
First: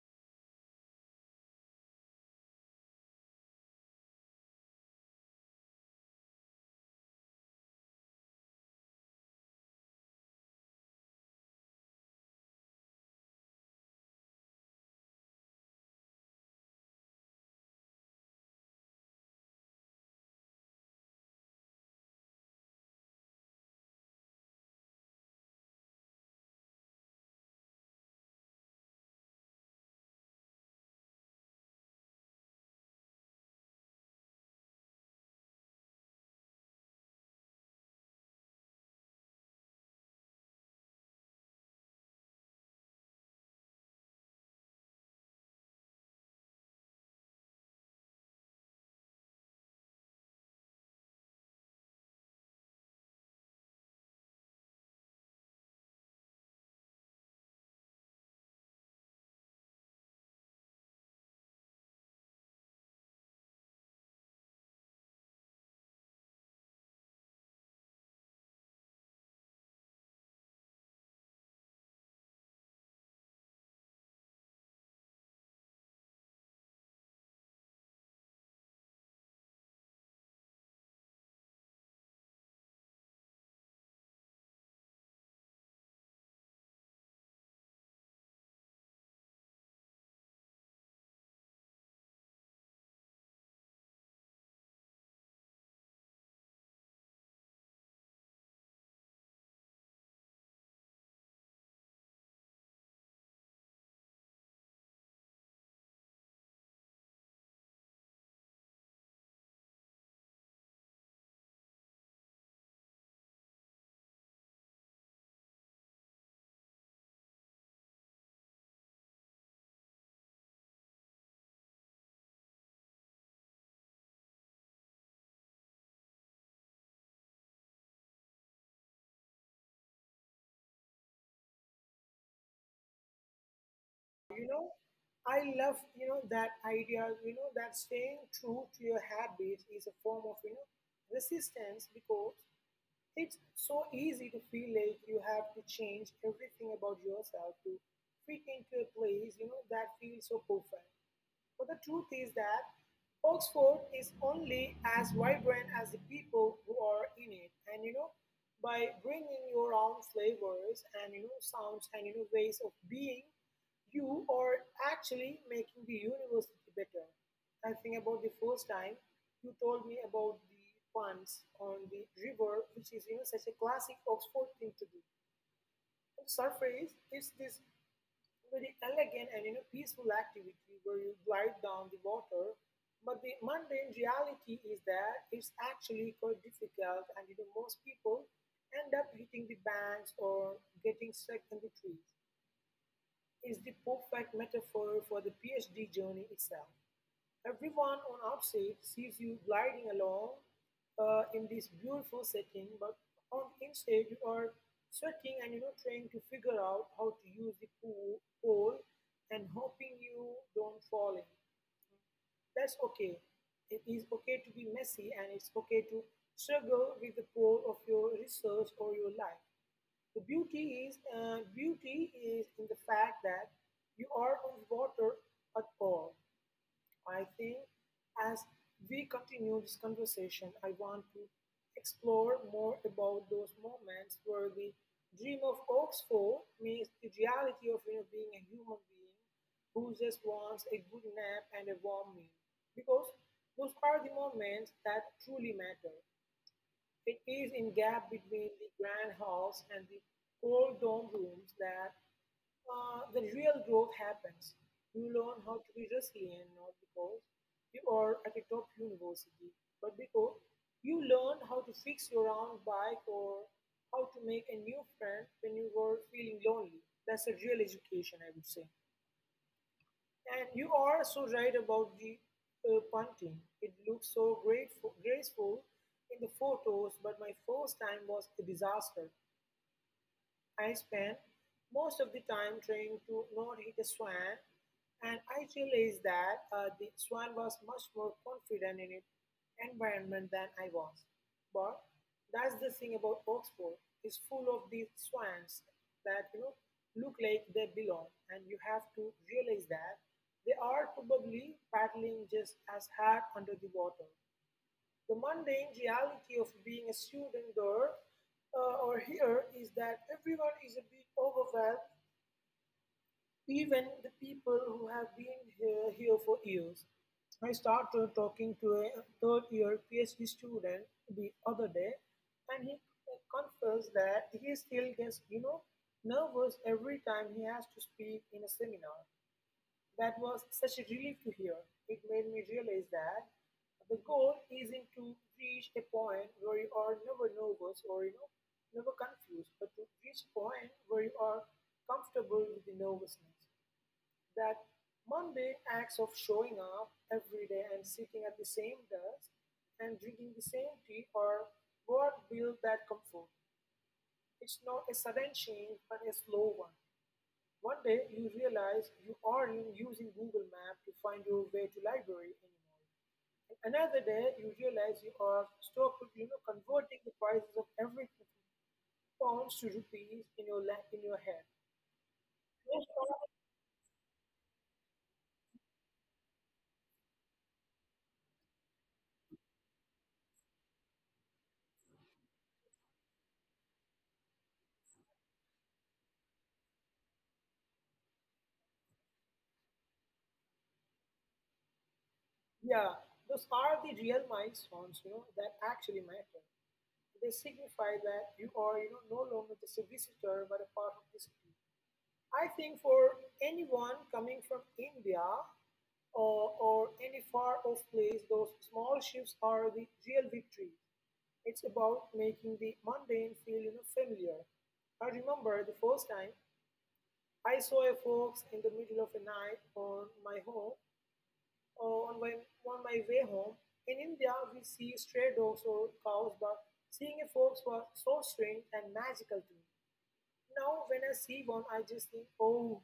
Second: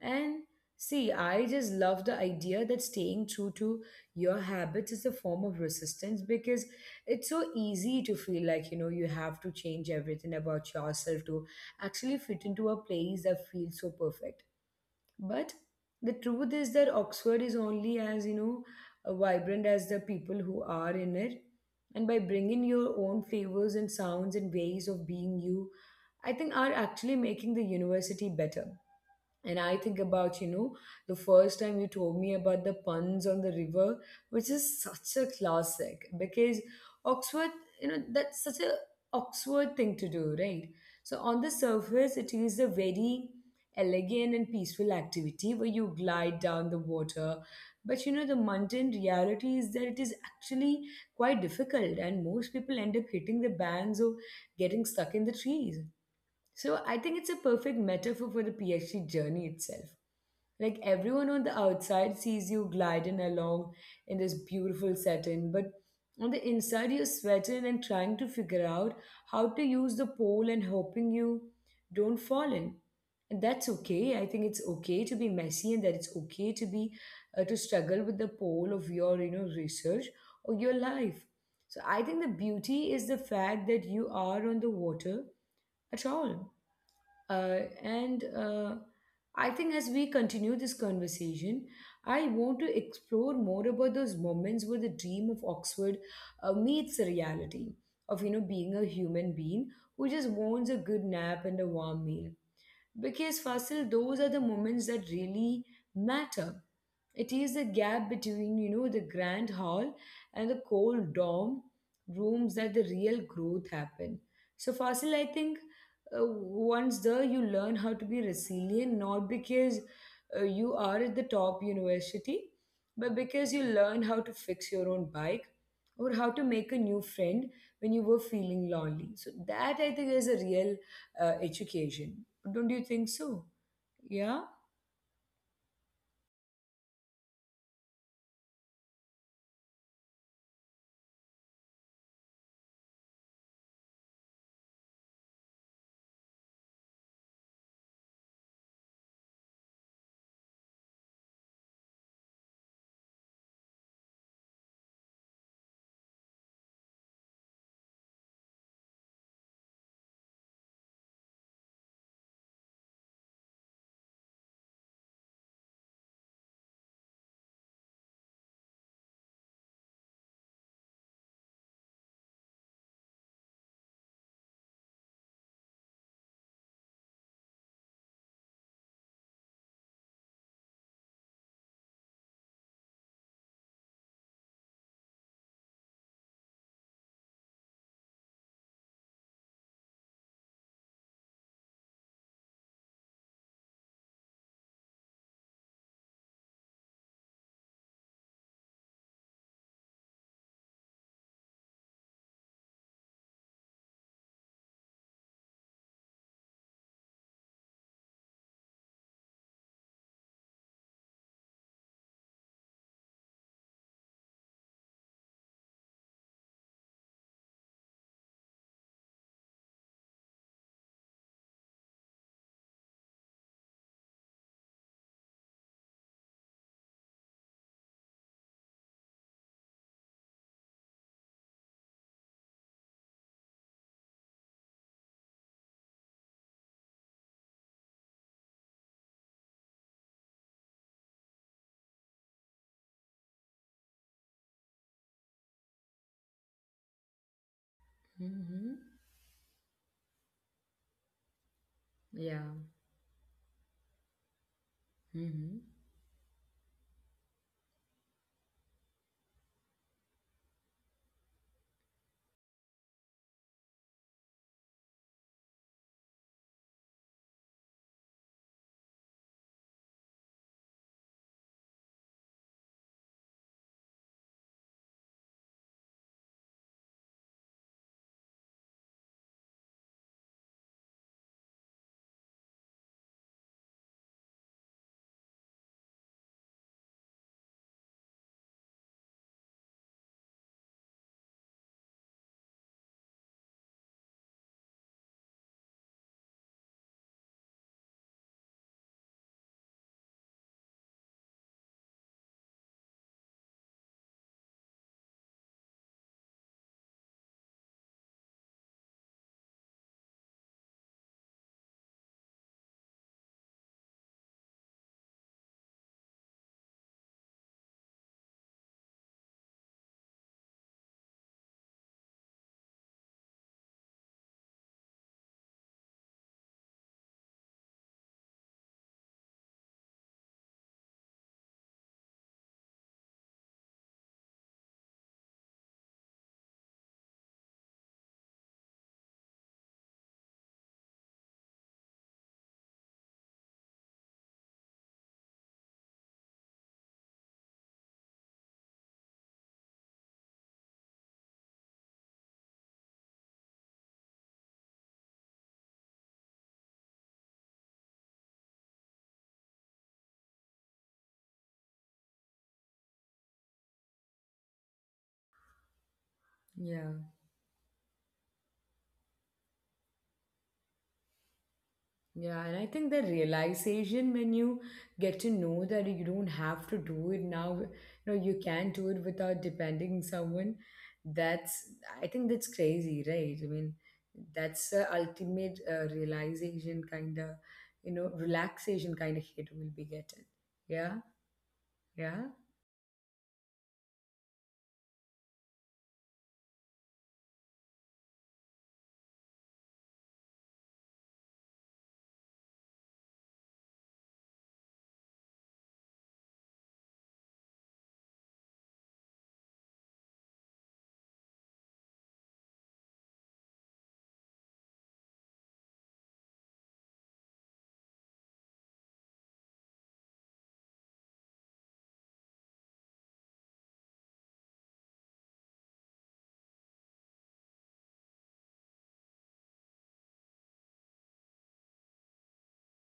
A: And see, I just love the idea that staying true to your habits is a form of resistance because it's so easy to feel like, you have to change everything about yourself to actually fit into a place that feels so perfect. But the truth is that Oxford is only as, vibrant as the people who are in it. And by bringing your own flavors and sounds and ways of being you, I think are actually making the university better. And I think about, the first time you told me about the puns on the river, which is such a classic because Oxford, that's such a Oxford thing to do, right? So on the surface, it is a very elegant and peaceful activity where you glide down the water. But, the mundane reality is that it is actually quite difficult, and most people end up hitting the bands or getting stuck in the trees. So I think it's a perfect metaphor for the PhD journey itself. Like everyone on the outside sees you gliding along in this beautiful setting, but on the inside you're sweating and trying to figure out how to use the pole and hoping you don't fall in. And that's okay. I think it's okay to be messy and that it's okay to be to struggle with the pole of your research or your life. So I think the beauty is the fact that you are on the water at all. And I think as we continue this conversation, I want to explore more about those moments where the dream of Oxford meets the reality of being a human being who just wants a good nap and a warm meal. Because Fasil, those are the moments that really matter. It is the gap between, the grand hall and the cold dorm rooms that the real growth happen. So, Fasil, I think once there you learn how to be resilient, not because you are at the top university, but because you learn how to fix your own bike or how to make a new friend when you were feeling lonely. So, that I think is a real education. Don't you think so? Yeah?
B: you know I love, that idea, that staying true to your habits is a form of, resistance, because it's so easy to feel like you have to change everything about yourself to fit into a place, that feels so perfect. But the truth is that Oxford is only as vibrant as the people who are in it. And, by bringing your own flavors and, sounds and, ways of being, you are actually making the university better. I think about the first time you told me about the puns on the river, which is, such a classic Oxford thing to do. On the surface, it's this very elegant and, peaceful activity where you glide down the water. But the mundane reality is that it's actually quite difficult, and, most people end up hitting the banks or getting stuck in the trees. It's the perfect metaphor for the PhD journey itself. Everyone on outside sees you gliding along in this beautiful setting, but on inside you are sweating and, trying to figure out how to use the pole and hoping you don't fall in. That's okay. It is okay to be messy, and it's okay to struggle with the pole of your research or your life. The beauty is, in the fact that you are on water at all. I think as we continue this conversation, I want to explore more about those moments where the dream of Oxford meets the reality of, being a human being who just wants a good nap and a warm meal. Because those are the moments that truly matter. It is in gap between
A: Hmm.
B: the grand halls and the cold dome rooms that
A: Yeah.
B: the real growth happens. You learn
A: Hmm.
B: how to be resilient, not because you are at a top university, but because you learn how to fix your own bike or how to make a new friend when you were feeling lonely. That's a real education, I would say. And you are so right about the punting. It looks so graceful in the photos, but my first time was a disaster. I spend most of the time trying to not hit a swan, and I realized that the swan was much more confident in its environment than I was. But that's the thing about Oxford; it's full of these swans that, look like they belong, and you have to realize that they are probably paddling just as hard under the water. The mundane reality of being a student there, or here, is that everyone is a bit overwhelmed, even the people who have been here for years. I started talking to a third year PhD student the other day, and he confessed that he still gets, you know, nervous every time he has to speak in a seminar. That was such a relief to hear. It made me realize that the goal isn't to reach a point where you are never nervous or, never confused, but to reach a point where you are comfortable with the nervousness. That mundane acts of showing up every day and sitting at the same desk and drinking the same tea are what build that comfort. It's not a sudden change, but a slow one. One day you realize you aren't using Google Maps to find your way to library anymore. And another day you realize you are stuck with, you know,
A: Yeah,
B: converting the prices of everything from pounds to rupees in your in your head.
A: yeah, and I think
B: Those
A: the
B: are,
A: realization when you get to know that you don't have to do it now, you can do it without depending on someone. That's, I think that's crazy, right? I mean, that's the ultimate realization kind of, relaxation kind of hit we'll be getting. Yeah, yeah.
B: yeah, those are the real milestones, you know, that actually matter. They signify that you are, you know, no longer just a visitor but a part of history. I think for anyone coming from India or any far off place, those small shifts are the real victory. It's about making the mundane feel, you know, familiar. I remember the first time I saw a fox in the middle of the night on my home, or on my, on my way home. In India, we see stray dogs or cows, but seeing a fox was so strange and magical to me. Now, when I see one, I just think, oh,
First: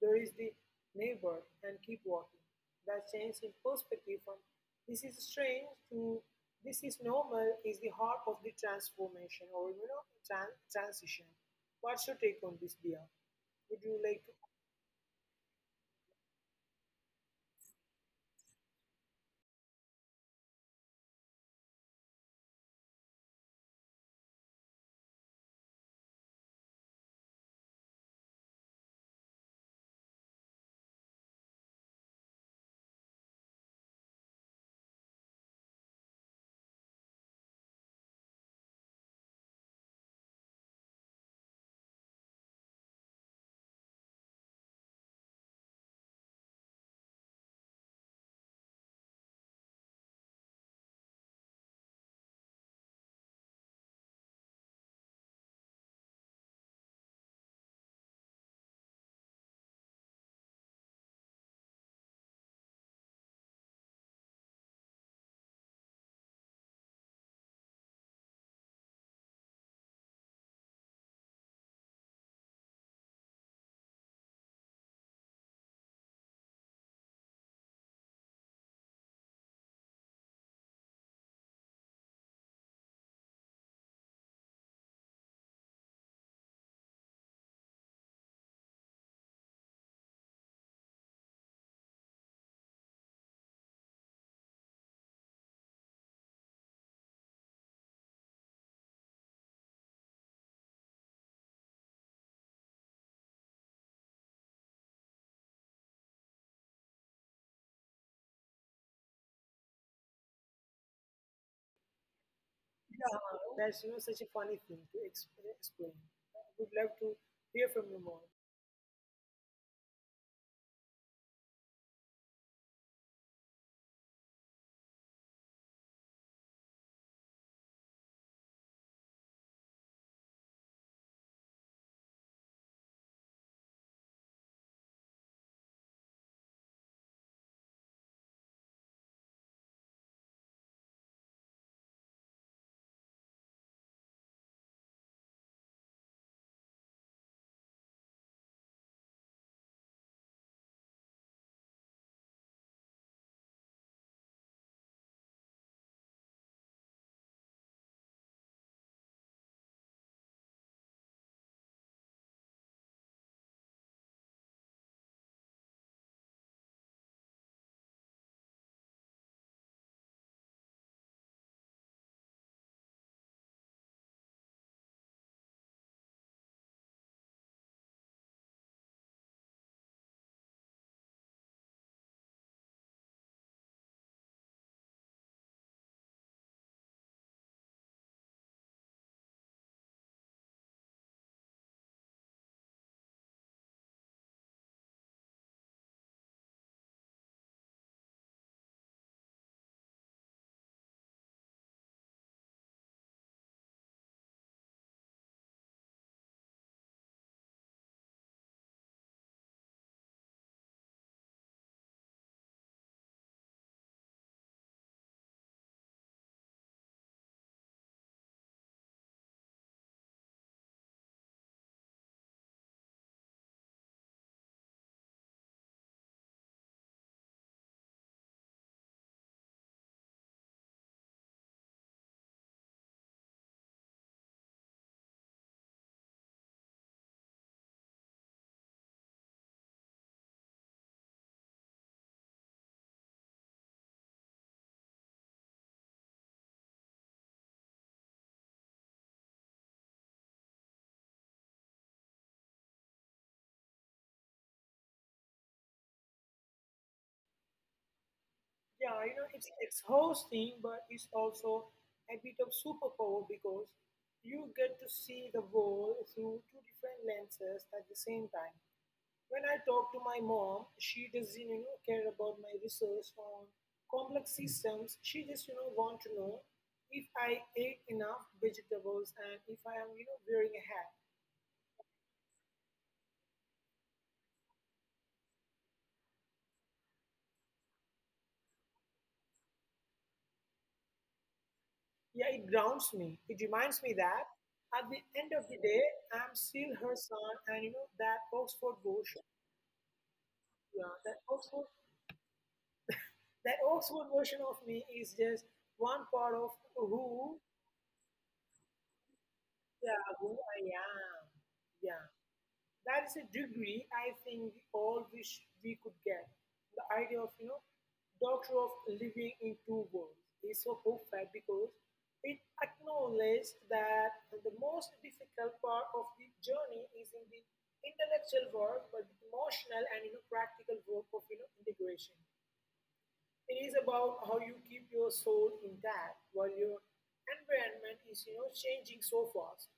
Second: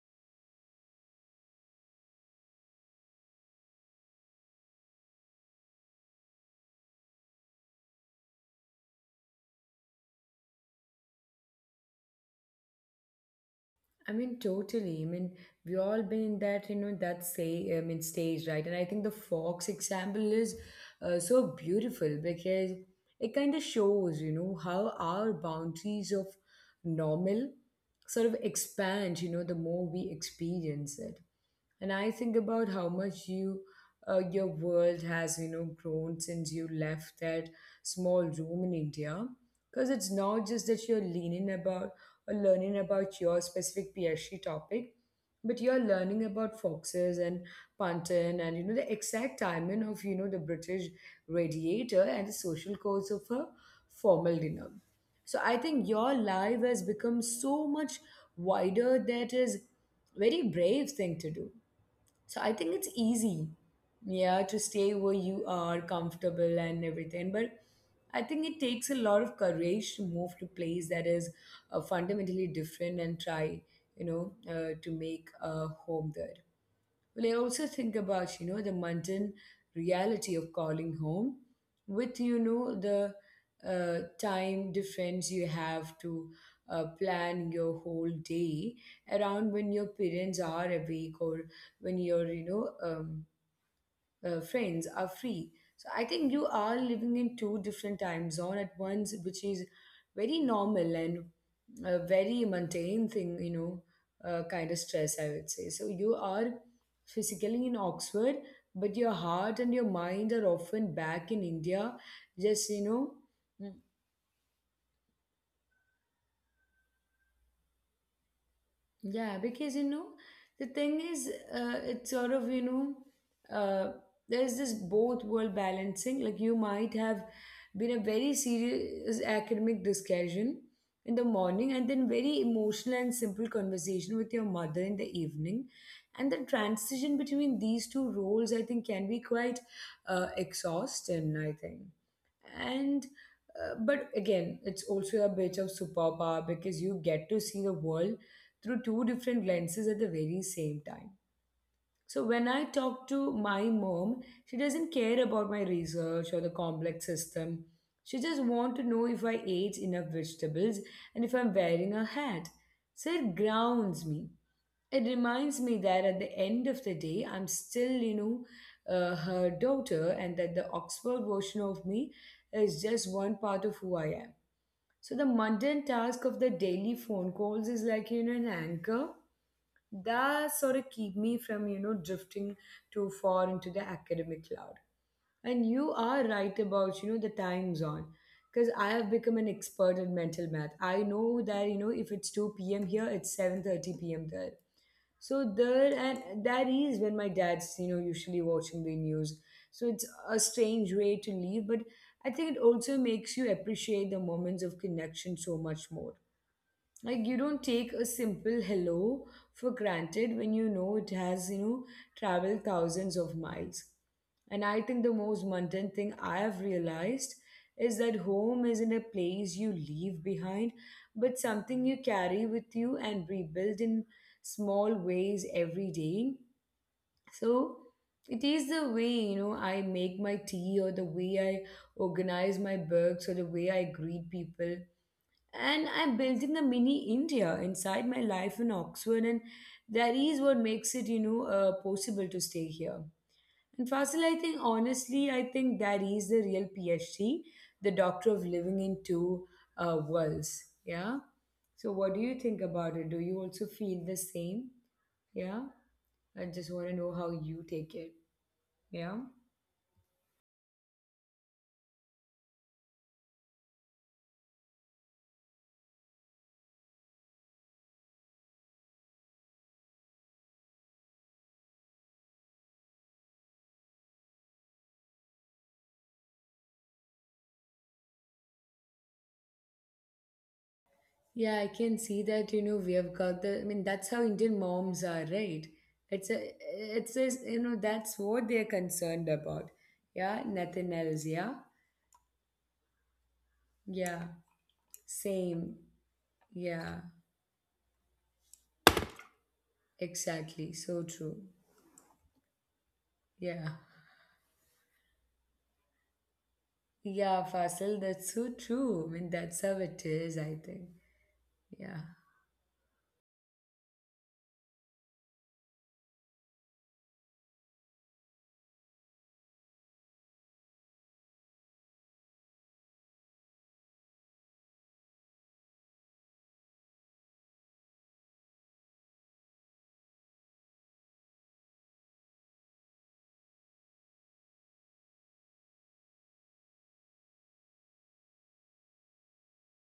B: there is the neighbor and keep walking. That change in perspective from this is strange to this is normal is the heart of the transformation or, you know transition. What's your take on this, Dia? Would you
A: I
B: like to?
A: mean, totally. I mean, we all been in that, that say, I mean, stage, right? And I think the Fox example is so beautiful because it kind of shows, how our boundaries of normal sort of expand, the more we experience it. And I think about how much your world has grown since you left that small room in India, because it's not just that you're leaning about or learning about your specific PhD topic, but you're learning about foxes and panton and the exact timing of the British radiator and the social codes of a formal dinner. So I think your life has become so much wider. That is very brave thing to do. So I think it's easy, yeah, to stay where you are comfortable and everything. But I think it takes a lot of courage to move to place that is fundamentally different and try, to make a home there. Well, I also think about, the mundane reality of calling home with, the time difference. You have to plan your whole day around when your parents are awake or when you're, friends are free. So I think you are living in two different time zone at once, which is very normal and a very mundane thing, kind of stress, I would say. So you are physically in Oxford, but your heart and your mind are often back in India, just,
B: Yeah,
A: know,
B: that's, such a funny thing to explain. I would love to hear from you more.
A: Yeah. Because, the thing is, it's sort of, uh, there's this both world balancing. Like, you might have been a very serious academic discussion in the morning and then very emotional and simple conversation with your mother in the evening. And the transition between these two roles, I think, can be quite exhausting, I think. And But again, it's also a bit of superpower because you get to see the world through two different lenses at the very same time. So when I talk to my mom, she doesn't care about my research or the complex system. She just wants to know if I ate enough vegetables and if I'm wearing a hat. So it grounds me. It reminds me that at the end of the day, I'm still, her daughter, and that the Oxford version of me is just one part of who I am. So the mundane task of the daily phone calls is like, an anchor that sort of keep me from, drifting too far into the academic cloud. And you are right about, the time zone. Because I have become an expert in mental math. I know that, if it's 2 p.m. here, it's 7:30 p.m. There, and that is when my dad's, usually watching the news. So it's a strange way to leave, but I think it also makes you appreciate the moments of connection so much more, like you don't take a simple hello for granted when it has traveled thousands of miles. And I think the most mundane thing I have realized is that home isn't a place you leave behind, but something you carry with you and rebuild in small ways every day. So it is the way I make my tea, or the way I organize my books, or the way I greet people. And I'm building a mini India inside my life in Oxford, and that is what makes it possible to stay here. And Fasil, I think honestly, I think that is the real PhD, the doctor of living in two worlds. Yeah. So, what do you think about it? Do you also feel the same? Yeah. I just want to know how you take it.
B: Yeah,
A: Yeah.
B: you know it's exhausting, but it's also a bit of superpower because you get to see the world through two different lenses at the same time. When I talk to my mom, she doesn't, care about my research on complex systems. She just, want to know if I ate enough vegetables and if I am, wearing a hat.
A: Yeah, I can see that, we have got the — I mean, that's how Indian moms are, right? It's just, that's what they're concerned about. Yeah, nothing else. Yeah.
B: Yeah, it grounds me. It reminds me
A: Yeah.
B: that at the end of the
A: Same.
B: day, I'm still
A: Yeah.
B: her son, and, that Oxford version,
A: Exactly.
B: yeah,
A: So true.
B: That
A: Yeah.
B: Oxford version of me is just one part of
A: Yeah,
B: who,
A: Fasil, that's so true. I mean, that's how it
B: yeah,
A: is,
B: who
A: I
B: I
A: think.
B: am.
A: Yeah.
B: Yeah. That's a degree I think we all wish we could get. The idea of, doctor of living in two worlds is so perfect because it acknowledges that the most difficult part of the journey is in the intellectual work, but the emotional and, you know, practical work of, you know, integration. It is about how you keep your soul intact while your environment is, changing so fast.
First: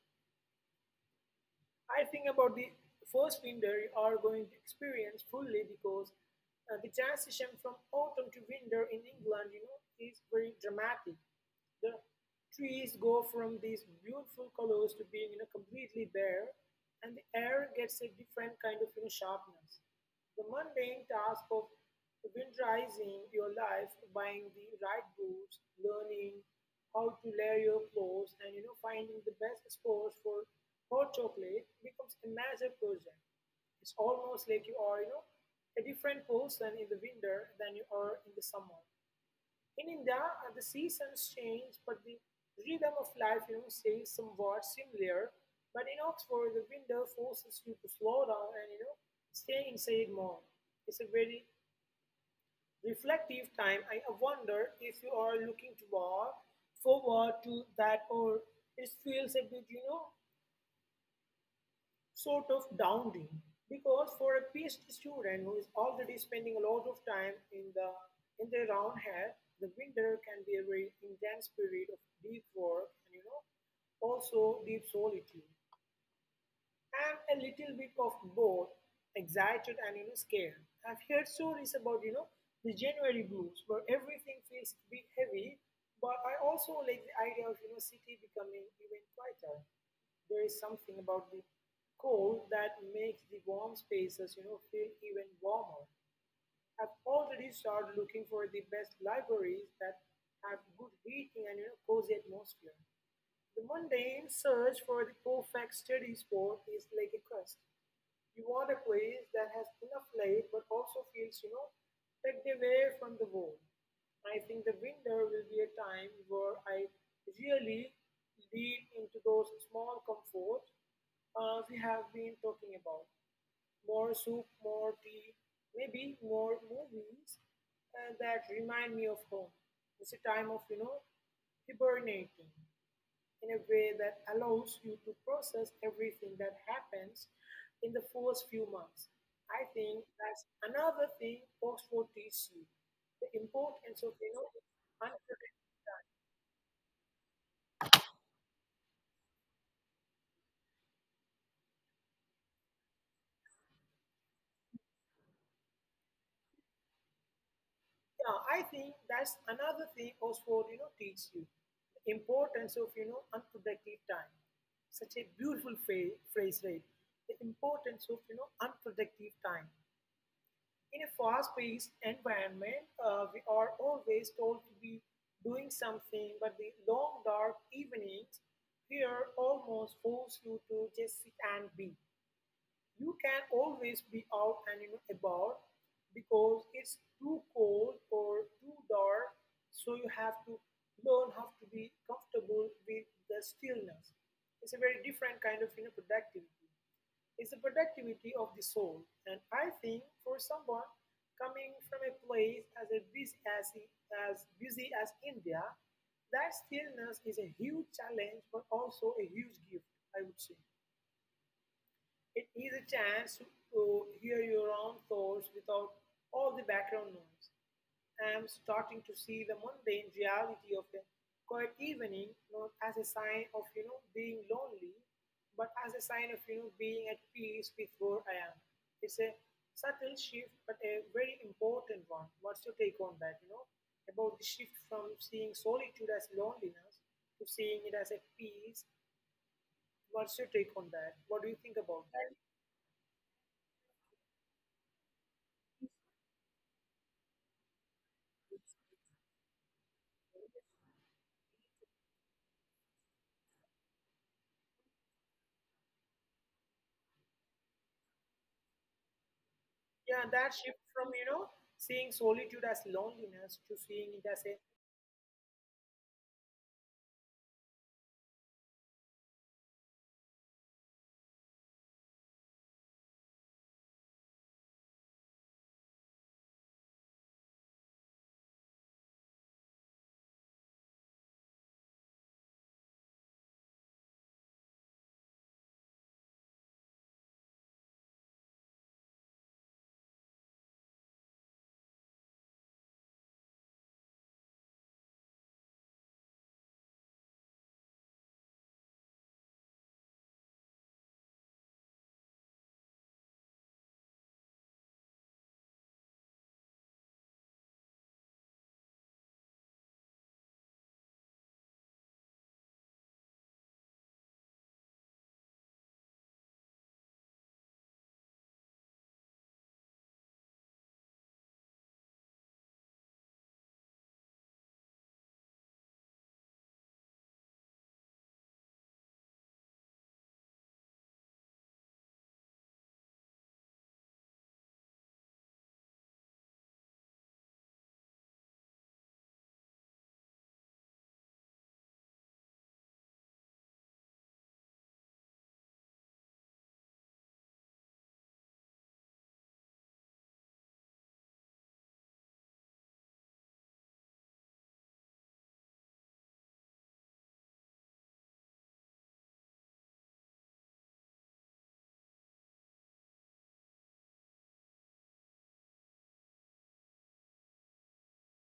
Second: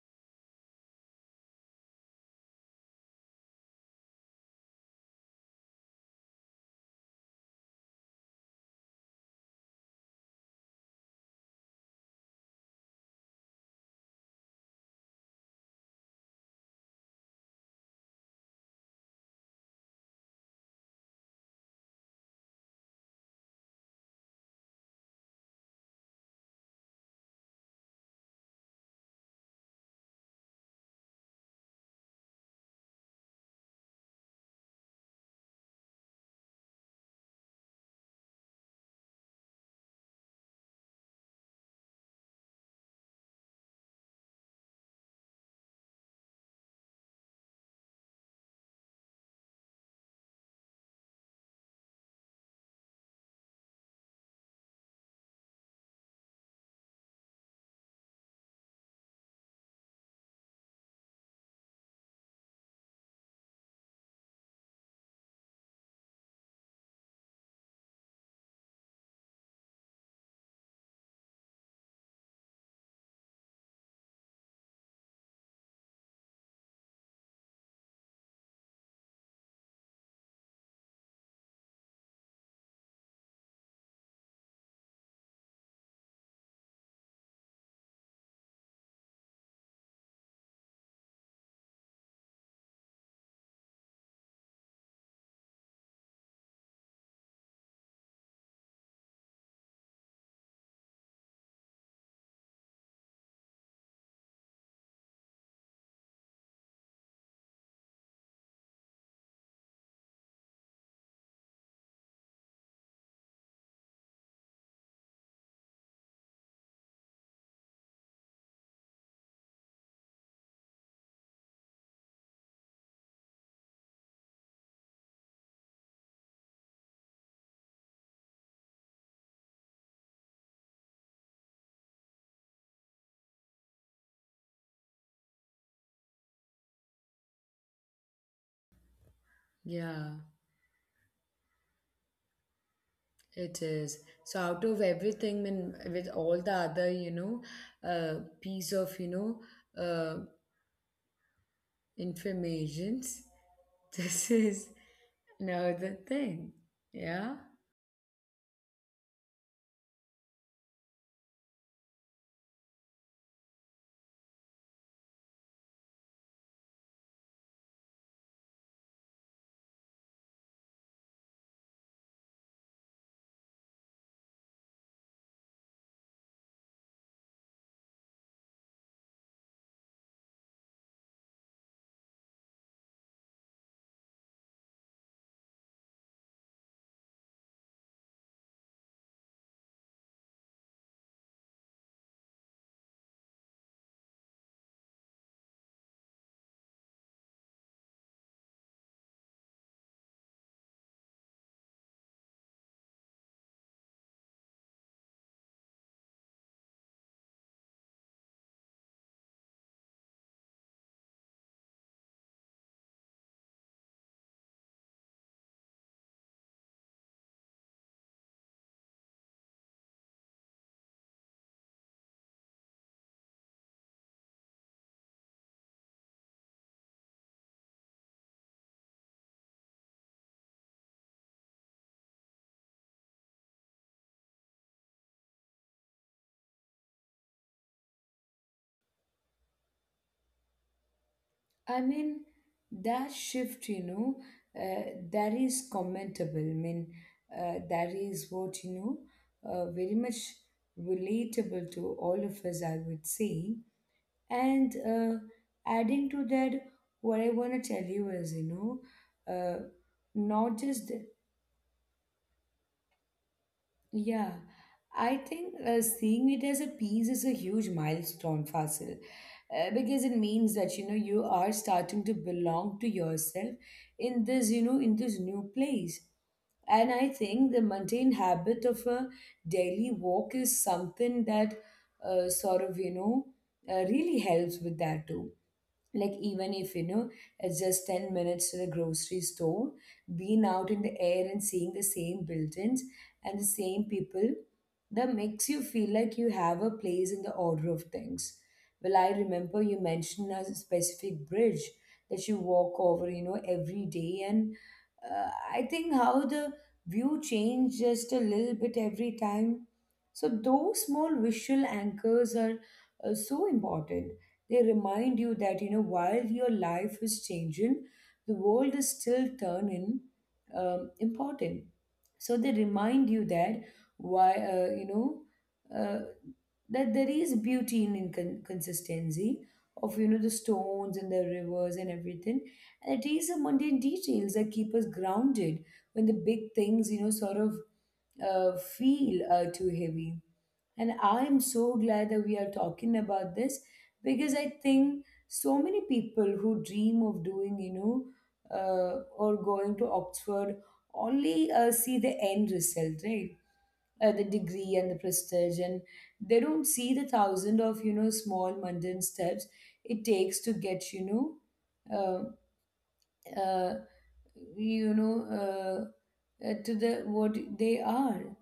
B: I think about the first winter you are going to experience fully because the transition from autumn to winter in England, you know, is very dramatic. The trees go from these beautiful colors to being, you know, completely bare, and the air gets a different kind of, you know, sharpness. The mundane task of winterizing your life, buying the right boots, learning how to layer your clothes, and, finding the best spots for hot chocolate becomes a massive project. It's almost like you are, you know, a different person in the winter than you are in the summer. In India, the seasons change, but the rhythm of life, you know, stays somewhat similar. But in Oxford, the winter forces you to slow down and, you know, stay inside more. It's a very reflective time. I wonder if you are looking forward to that, or it feels a bit, you know, sort of dowry, because for a PhD student who is already spending a lot of time in their own head, the winter can be a very intense period of deep work and, also deep solitude. I'm a little bit of both excited and, scared. I've heard stories about, the January blues where everything feels a bit heavy, but I also like the idea of, city becoming even quieter. There is something about the cold that makes the warm spaces, feel even warmer. I've already started looking for the best libraries that have good heating and, cozy atmosphere. The mundane search for the perfect study spot is like a quest. You want a place that has enough light but also feels, you know, tucked away from the world. I think the winter will be a time where I really lean into those small comforts we have been talking about. More soup, more tea, maybe more movies that remind me of home. It's a time of, you know, hibernating in a way that allows you to process everything that happens in the first few months. I think
A: Yeah,
B: that's another thing post four teaches you, the importance
A: it
B: of, you
A: is.
B: know,
A: So out of
B: unpredictability.
A: everything, I mean, with all the other, piece ofuh, informations. *laughs* This is another thing. Yeah.
B: Yeah, I think that's another thing post four, you know, teaches you, the importance of, you know, unproductive time. Such a beautiful phrase, right? The importance of, you know, unproductive time. In a fast paced environment, we are always told to be doing something, but the long dark evenings here almost force you to just sit and be. You can always be out and, you know, about because it's too cold or too dark, so you have to learn how to be comfortable with the stillness. It's a very different kind of, you know, productivity. It's the productivity of the soul. And I think for someone coming from a place as a as busy as India, that stillness is a huge challenge but also a huge gift, I would say. It is a chance to hear your own thoughts without all the background noise. I am starting to see the mundane reality of a quiet evening not as a sign of being lonely, but as a sign of being at peace with where I am. It's a subtle shift, but a very important one. What's your take on that? About the shift from seeing solitude as loneliness to seeing it as a peace, what's your take on that? What do you think
A: I
B: about
A: mean,
B: that?
A: that shift, that is commentable. I mean, that is what, very much relatable to all of us, I would say. And adding to that, what I want to tell you is, know, uh,
B: Yeah, that
A: not
B: shift
A: just —
B: from, seeing solitude as loneliness to seeing it
A: Yeah,
B: as a,
A: I think seeing it as a piece is a huge milestone, Fasil, because it means that you are starting to belong to yourself in this new place. And I think the mundane habit of a daily walk is something that sort of really helps with that too, like even if it's just 10 minutes to the grocery store. Being out in the air and seeing the same buildings and the same people, that makes you feel like you have a place in the order of things. Well, I remember you mentioned a specific bridge that you walk over every day, and I think how the view changed just a little bit every time. So those small visual anchors are so important. They remind you that, while your life is changing, the world is still turning important. So they remind you that why, uh, that there is beauty in inconsistency of, the stones and the rivers and everything. And it is the mundane details that keep us grounded when the big things, sort of feel too heavy. And I'm so glad that we are talking about this, because I think so many people who dream of doing, or going to Oxford only see the end result, right? The degree and the prestige, and they don't see the thousand of, small mundane steps it takes to get, know, uh, uh, to the what they are.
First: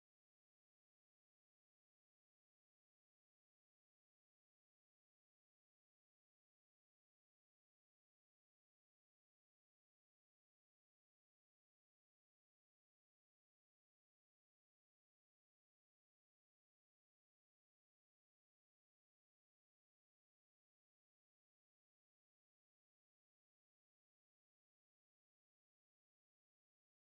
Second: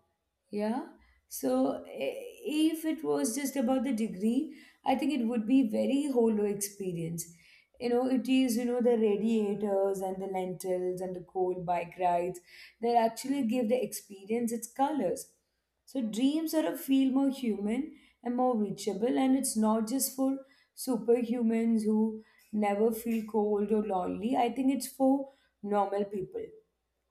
A: Yeah. So, if it was just about the degree, I think it would be very hollow experience. It is, the radiators and the lentils and the cold bike rides that actually give the experience its colors. So dreams sort of feel more human and more reachable, and it's not just for superhumans who never feel cold or lonely. I think it's for normal people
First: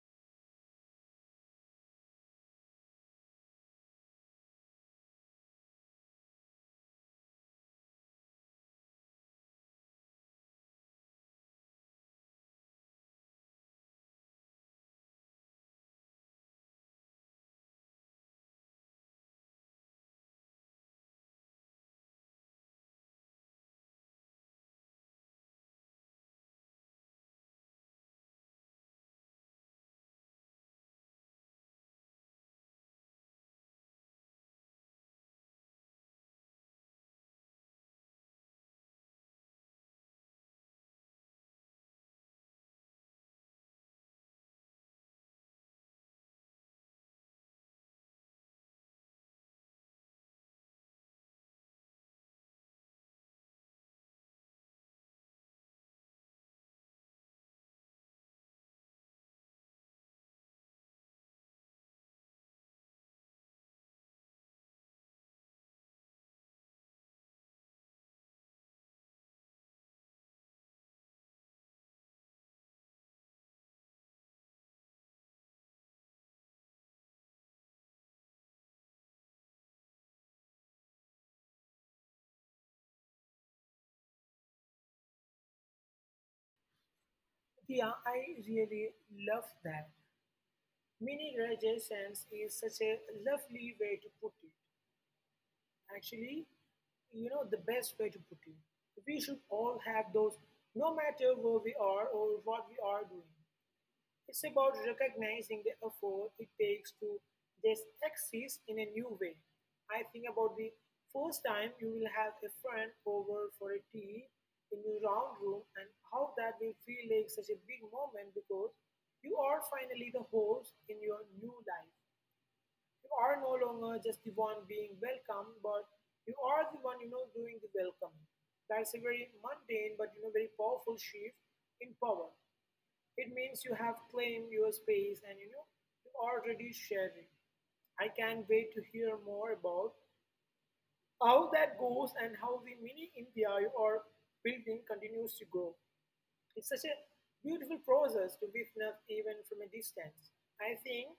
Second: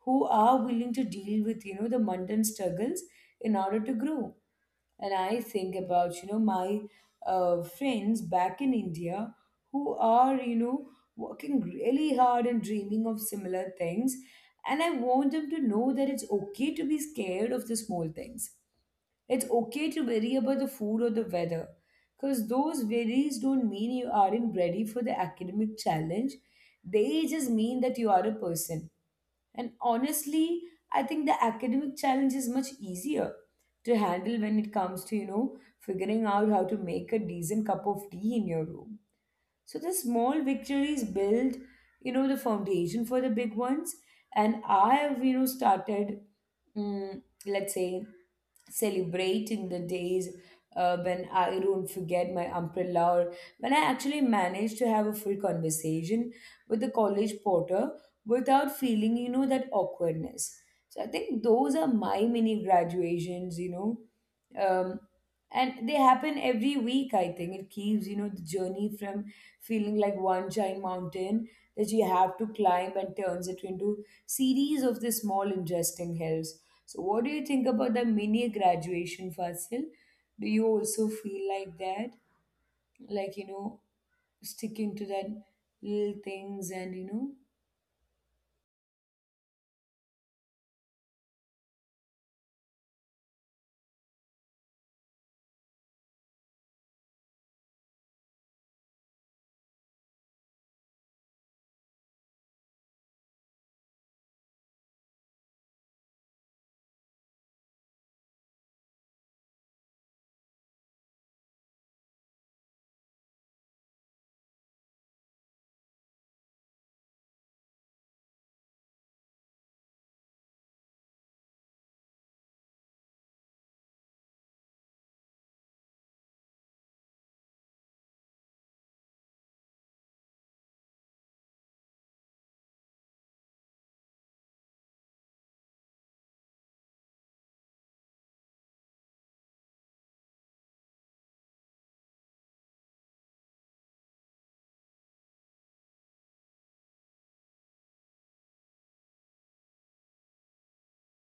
A: who are willing to deal with the mundane struggles in order to grow. And I think about my friends back in India, who are working really hard and dreaming of similar things. And I want them to know that it's okay to be scared of the small things. It's okay to worry about the food or the weather, because those worries don't mean you aren't ready for the academic challenge. They just mean that you are a person. And honestly, I think the academic challenge is much easier to handle when it comes to, figuring out how to make a decent cup of tea in your room. So the small victories build, you know, the foundation for the big ones. And I've, you know, started, let's say, celebrating the days when I don't forget my umbrella, or when I actually manage to have a full conversation with the college porter without feeling, that awkwardness. So I think those are my mini graduations. Um, and they happen every week, I think. It keeps, you know, the journey from feeling like one giant mountain that you have to climb, and turns it into series of the small interesting hills. So, what do you think about the mini graduation, Fasil? Do you also feel like that? Like, sticking to that little things and,
B: yeah, I really love that. Mini realizations is such a lovely way to put it. Actually, the best way to put it. We should all have those, no matter where we are or what we are doing. It's about recognizing the effort it takes to just exist in a new way. I think about the first time you will have a friend over for a tea in your round room and how that will feel like such a big moment because you are finally the host in your new life. You are no longer just the one being welcomed, but you are the one doing the welcoming. That's a very mundane but very powerful shift in power. It means you have claimed your space, and you already sharing. I can't wait to hear more about how that goes and how the mini India you are building continues to grow. It's such a beautiful process to witness even from a distance. I think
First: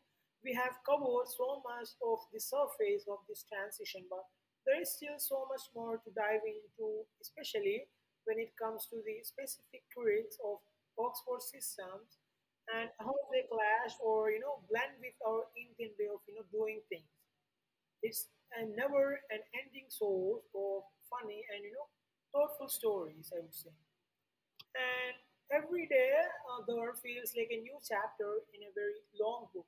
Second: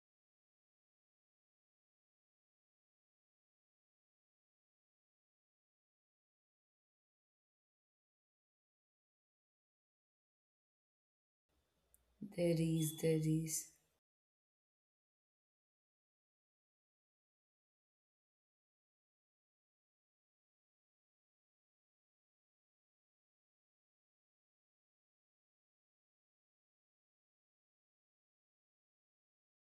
B: we have covered so much of the surface of this transition, but there is still so much more to dive into, especially when it comes to the specific traits of Oxford systems
A: there
B: and
A: is,
B: how
A: there
B: they
A: is.
B: clash or blend with our Indian way of doing things. It's a never an ending source of funny and thoughtful stories, I would say. And every day there feels like a new chapter in a very long book.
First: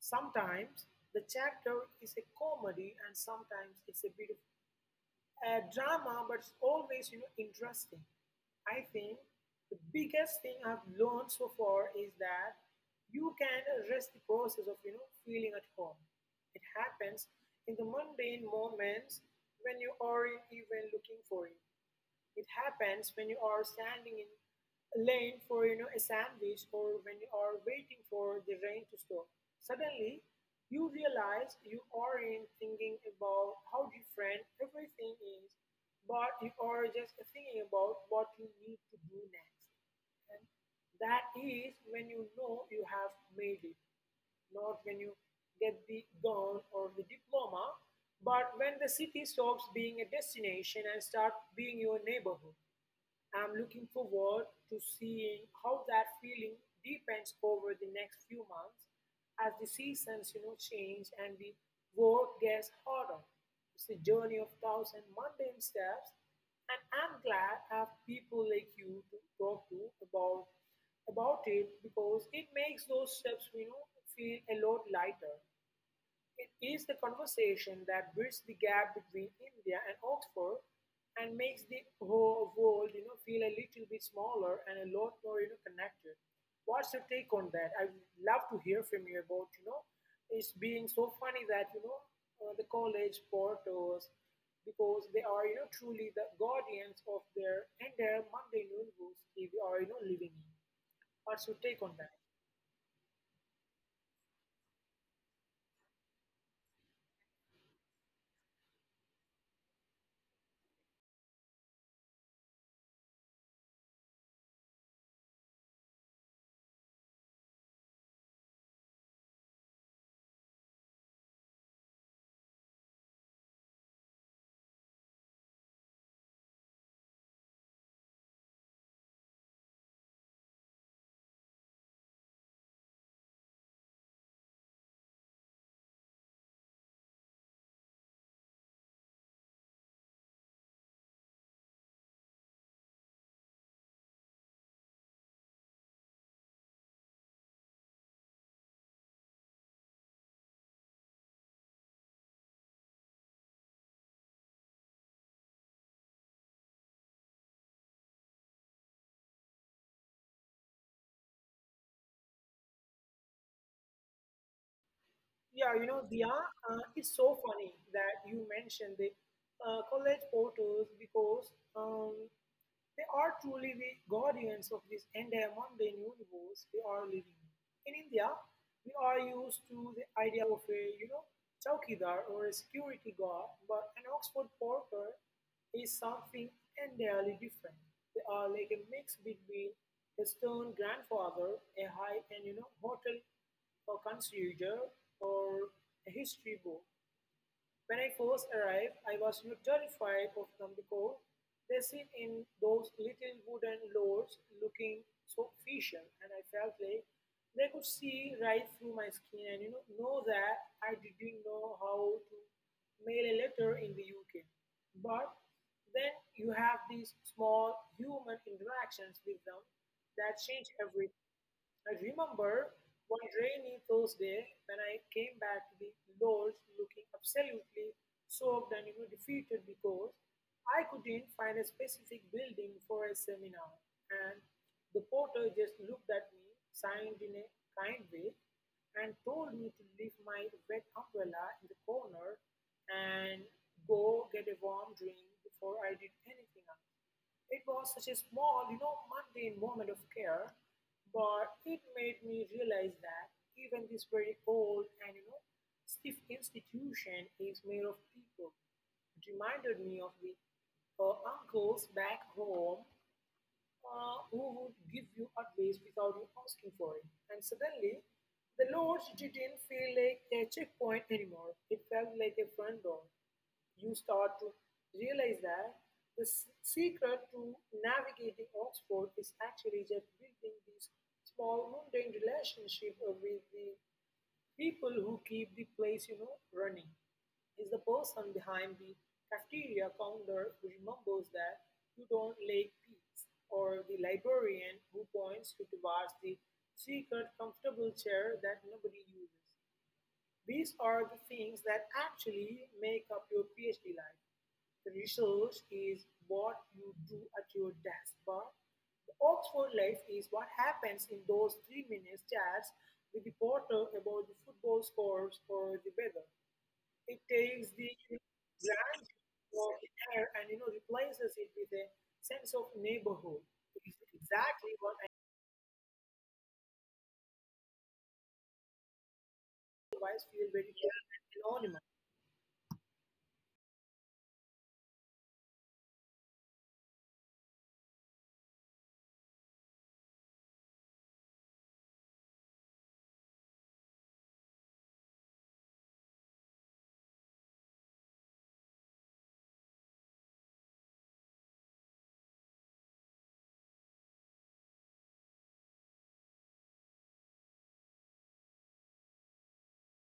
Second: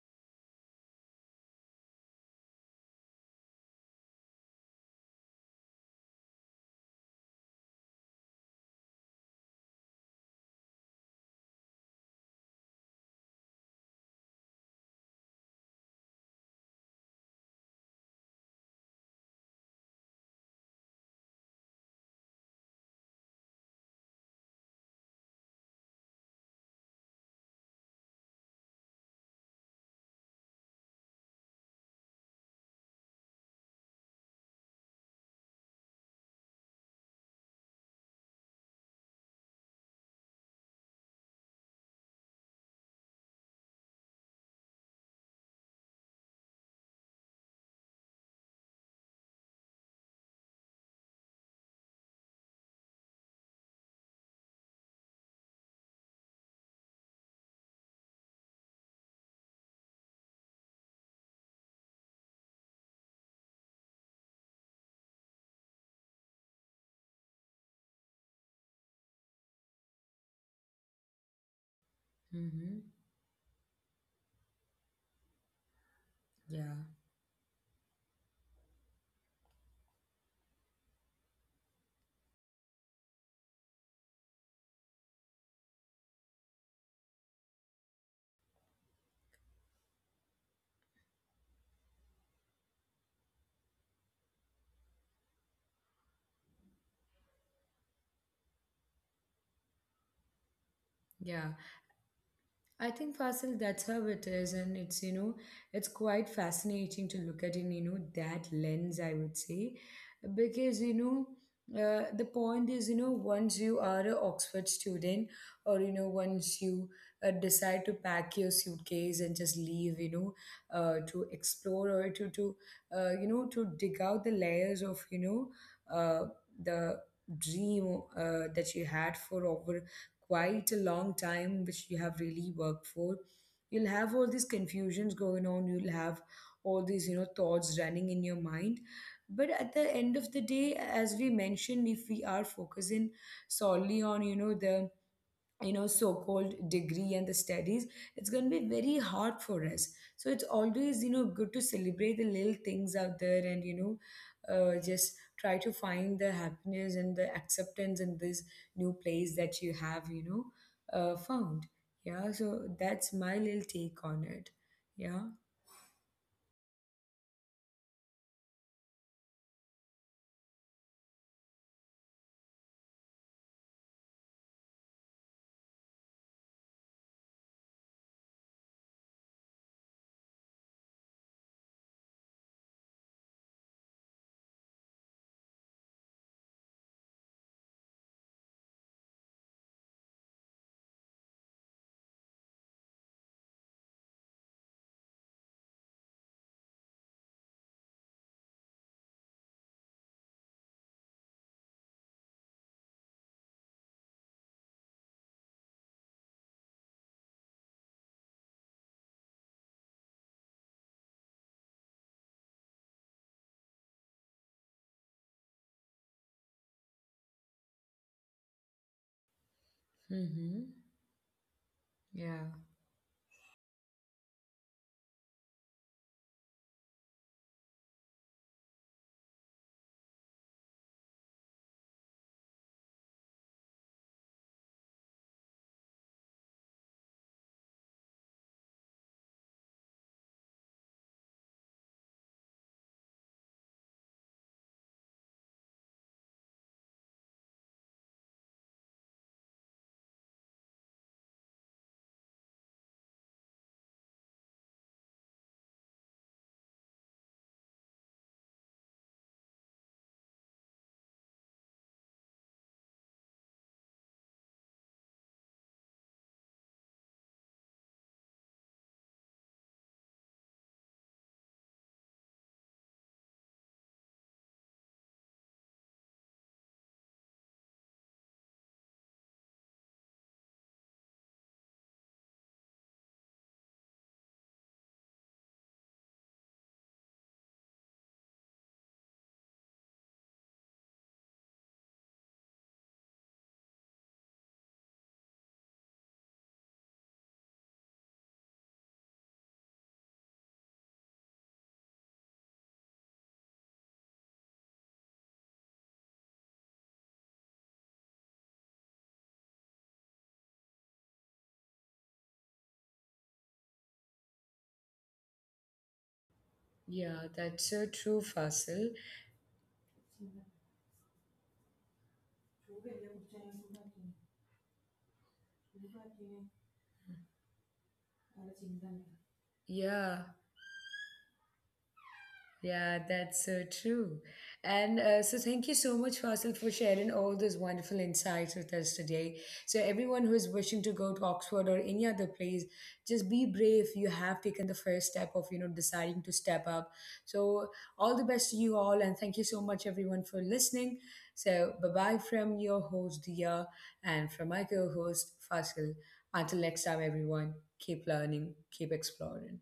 B: Sometimes the chapter is a comedy, and sometimes it's a bit of a drama, but it's always interesting. I think the biggest thing I've learned so far is that you can rest the process of feeling at home. It happens in the mundane moments when you aren't even looking for it. It happens when you are standing in a lane for a sandwich, or when you are waiting for the rain to stop. Suddenly, you realize you are in thinking about how different everything is, but you are just thinking about what you need to do next. And that is when you know you have made it, not when you get the gown or the diploma, but when the city stops being a destination and start being your neighborhood. I'm looking forward to seeing how that feeling deepens over the next few months as the seasons, change and the work gets harder. It's a journey of thousand mundane steps, and I'm glad I have people like you to talk to about it, because it
A: Mm-hmm.
B: makes those steps, feel a lot lighter. It
A: Yeah,
B: is the conversation that bridges the gap between India and Oxford and makes the whole world, feel a little bit smaller and a lot more, connected. What's your take on that? I would love to hear from you about, it's being so funny that, the college porters, because they are, truly the guardians of their entire Monday noon rules we are, living in. What's your take on that?
A: yeah. I think, Fasil, that's how it is, and it's quite fascinating to look at in that lens, I would say. Because the point is, once you are a Oxford student, or once you decide to pack your suitcase and just leave, to explore, or to to dig out the layers of, the dream that you had for over quite a long time, which you have really worked for. You'll have all these confusions going on. You'll have all these thoughts running in your mind. But at the end of the day, as we mentioned, if we are focusing solely on the, so-called degree and the studies, it's going to be very hard for us. So it's always good to celebrate the little things out there, and just try to find the happiness and the acceptance in this new place that you have found. Yeah. So that's my little take on it.
B: Yeah,
A: Yeah.
B: Diya, it's so funny that you mentioned the college porters because they are truly the guardians of this entire mundane universe we are living in. In India, we are used to the idea of a, chowkidar or a security guard, but an Oxford porter is something entirely different. They are like a mix between a stern grandfather, a high-end, hotel a consider or a history book. When I first arrived, I was terrified of them because they sit in those little wooden lords looking so official, and I felt like they could see right through my skin and know that I didn't know how to mail a letter in the UK. But then you have these small human interactions with them that change everything.
A: Mm-hmm.
B: I remember
A: Yeah.
B: one rainy Thursday when I came back to the lodge looking absolutely soaked and defeated because I couldn't find a specific building for a seminar. And the porter just looked at me, signed in a kind way, and told me to leave my wet umbrella in the corner and go get a warm drink before I did anything else. It was such a small, mundane moment of care, but it made me realize that even this very old and, stiff institution is made of people. It reminded me of the uncles back home, who would give you advice without you asking for it. And suddenly, the lodge didn't feel like a checkpoint anymore. It felt like a front door. You start to realize that the secret to navigating Oxford is actually just building this small mundane relationship with the people who keep the place running. Is the person behind the cafeteria counter who remembers that you don't like peas, or the librarian who points you towards the secret comfortable chair that nobody uses. These are the things that actually make up your PhD life. The research is what you do at your desk, but the Oxford life is what happens in those 3 minute chats with the porter about the football scores or the weather. It takes the
A: Yeah, that's so true, Fasil.
B: grandeur of the air and replaces it with a sense of neighborhood. It is exactly what I otherwise feel very
A: Yeah.
B: anonymous.
A: Yeah, that's so true. And so, thank you so much, Faisal, for sharing all those wonderful insights with us today. So, everyone who is wishing to go to Oxford or any other place, just be brave. You have taken the first step of, deciding to step up. So, all the best to you all, and thank you so much, everyone, for listening. So, bye bye from your host, Dia, and from my co host, Faisal. Until next time, everyone, keep learning, keep exploring.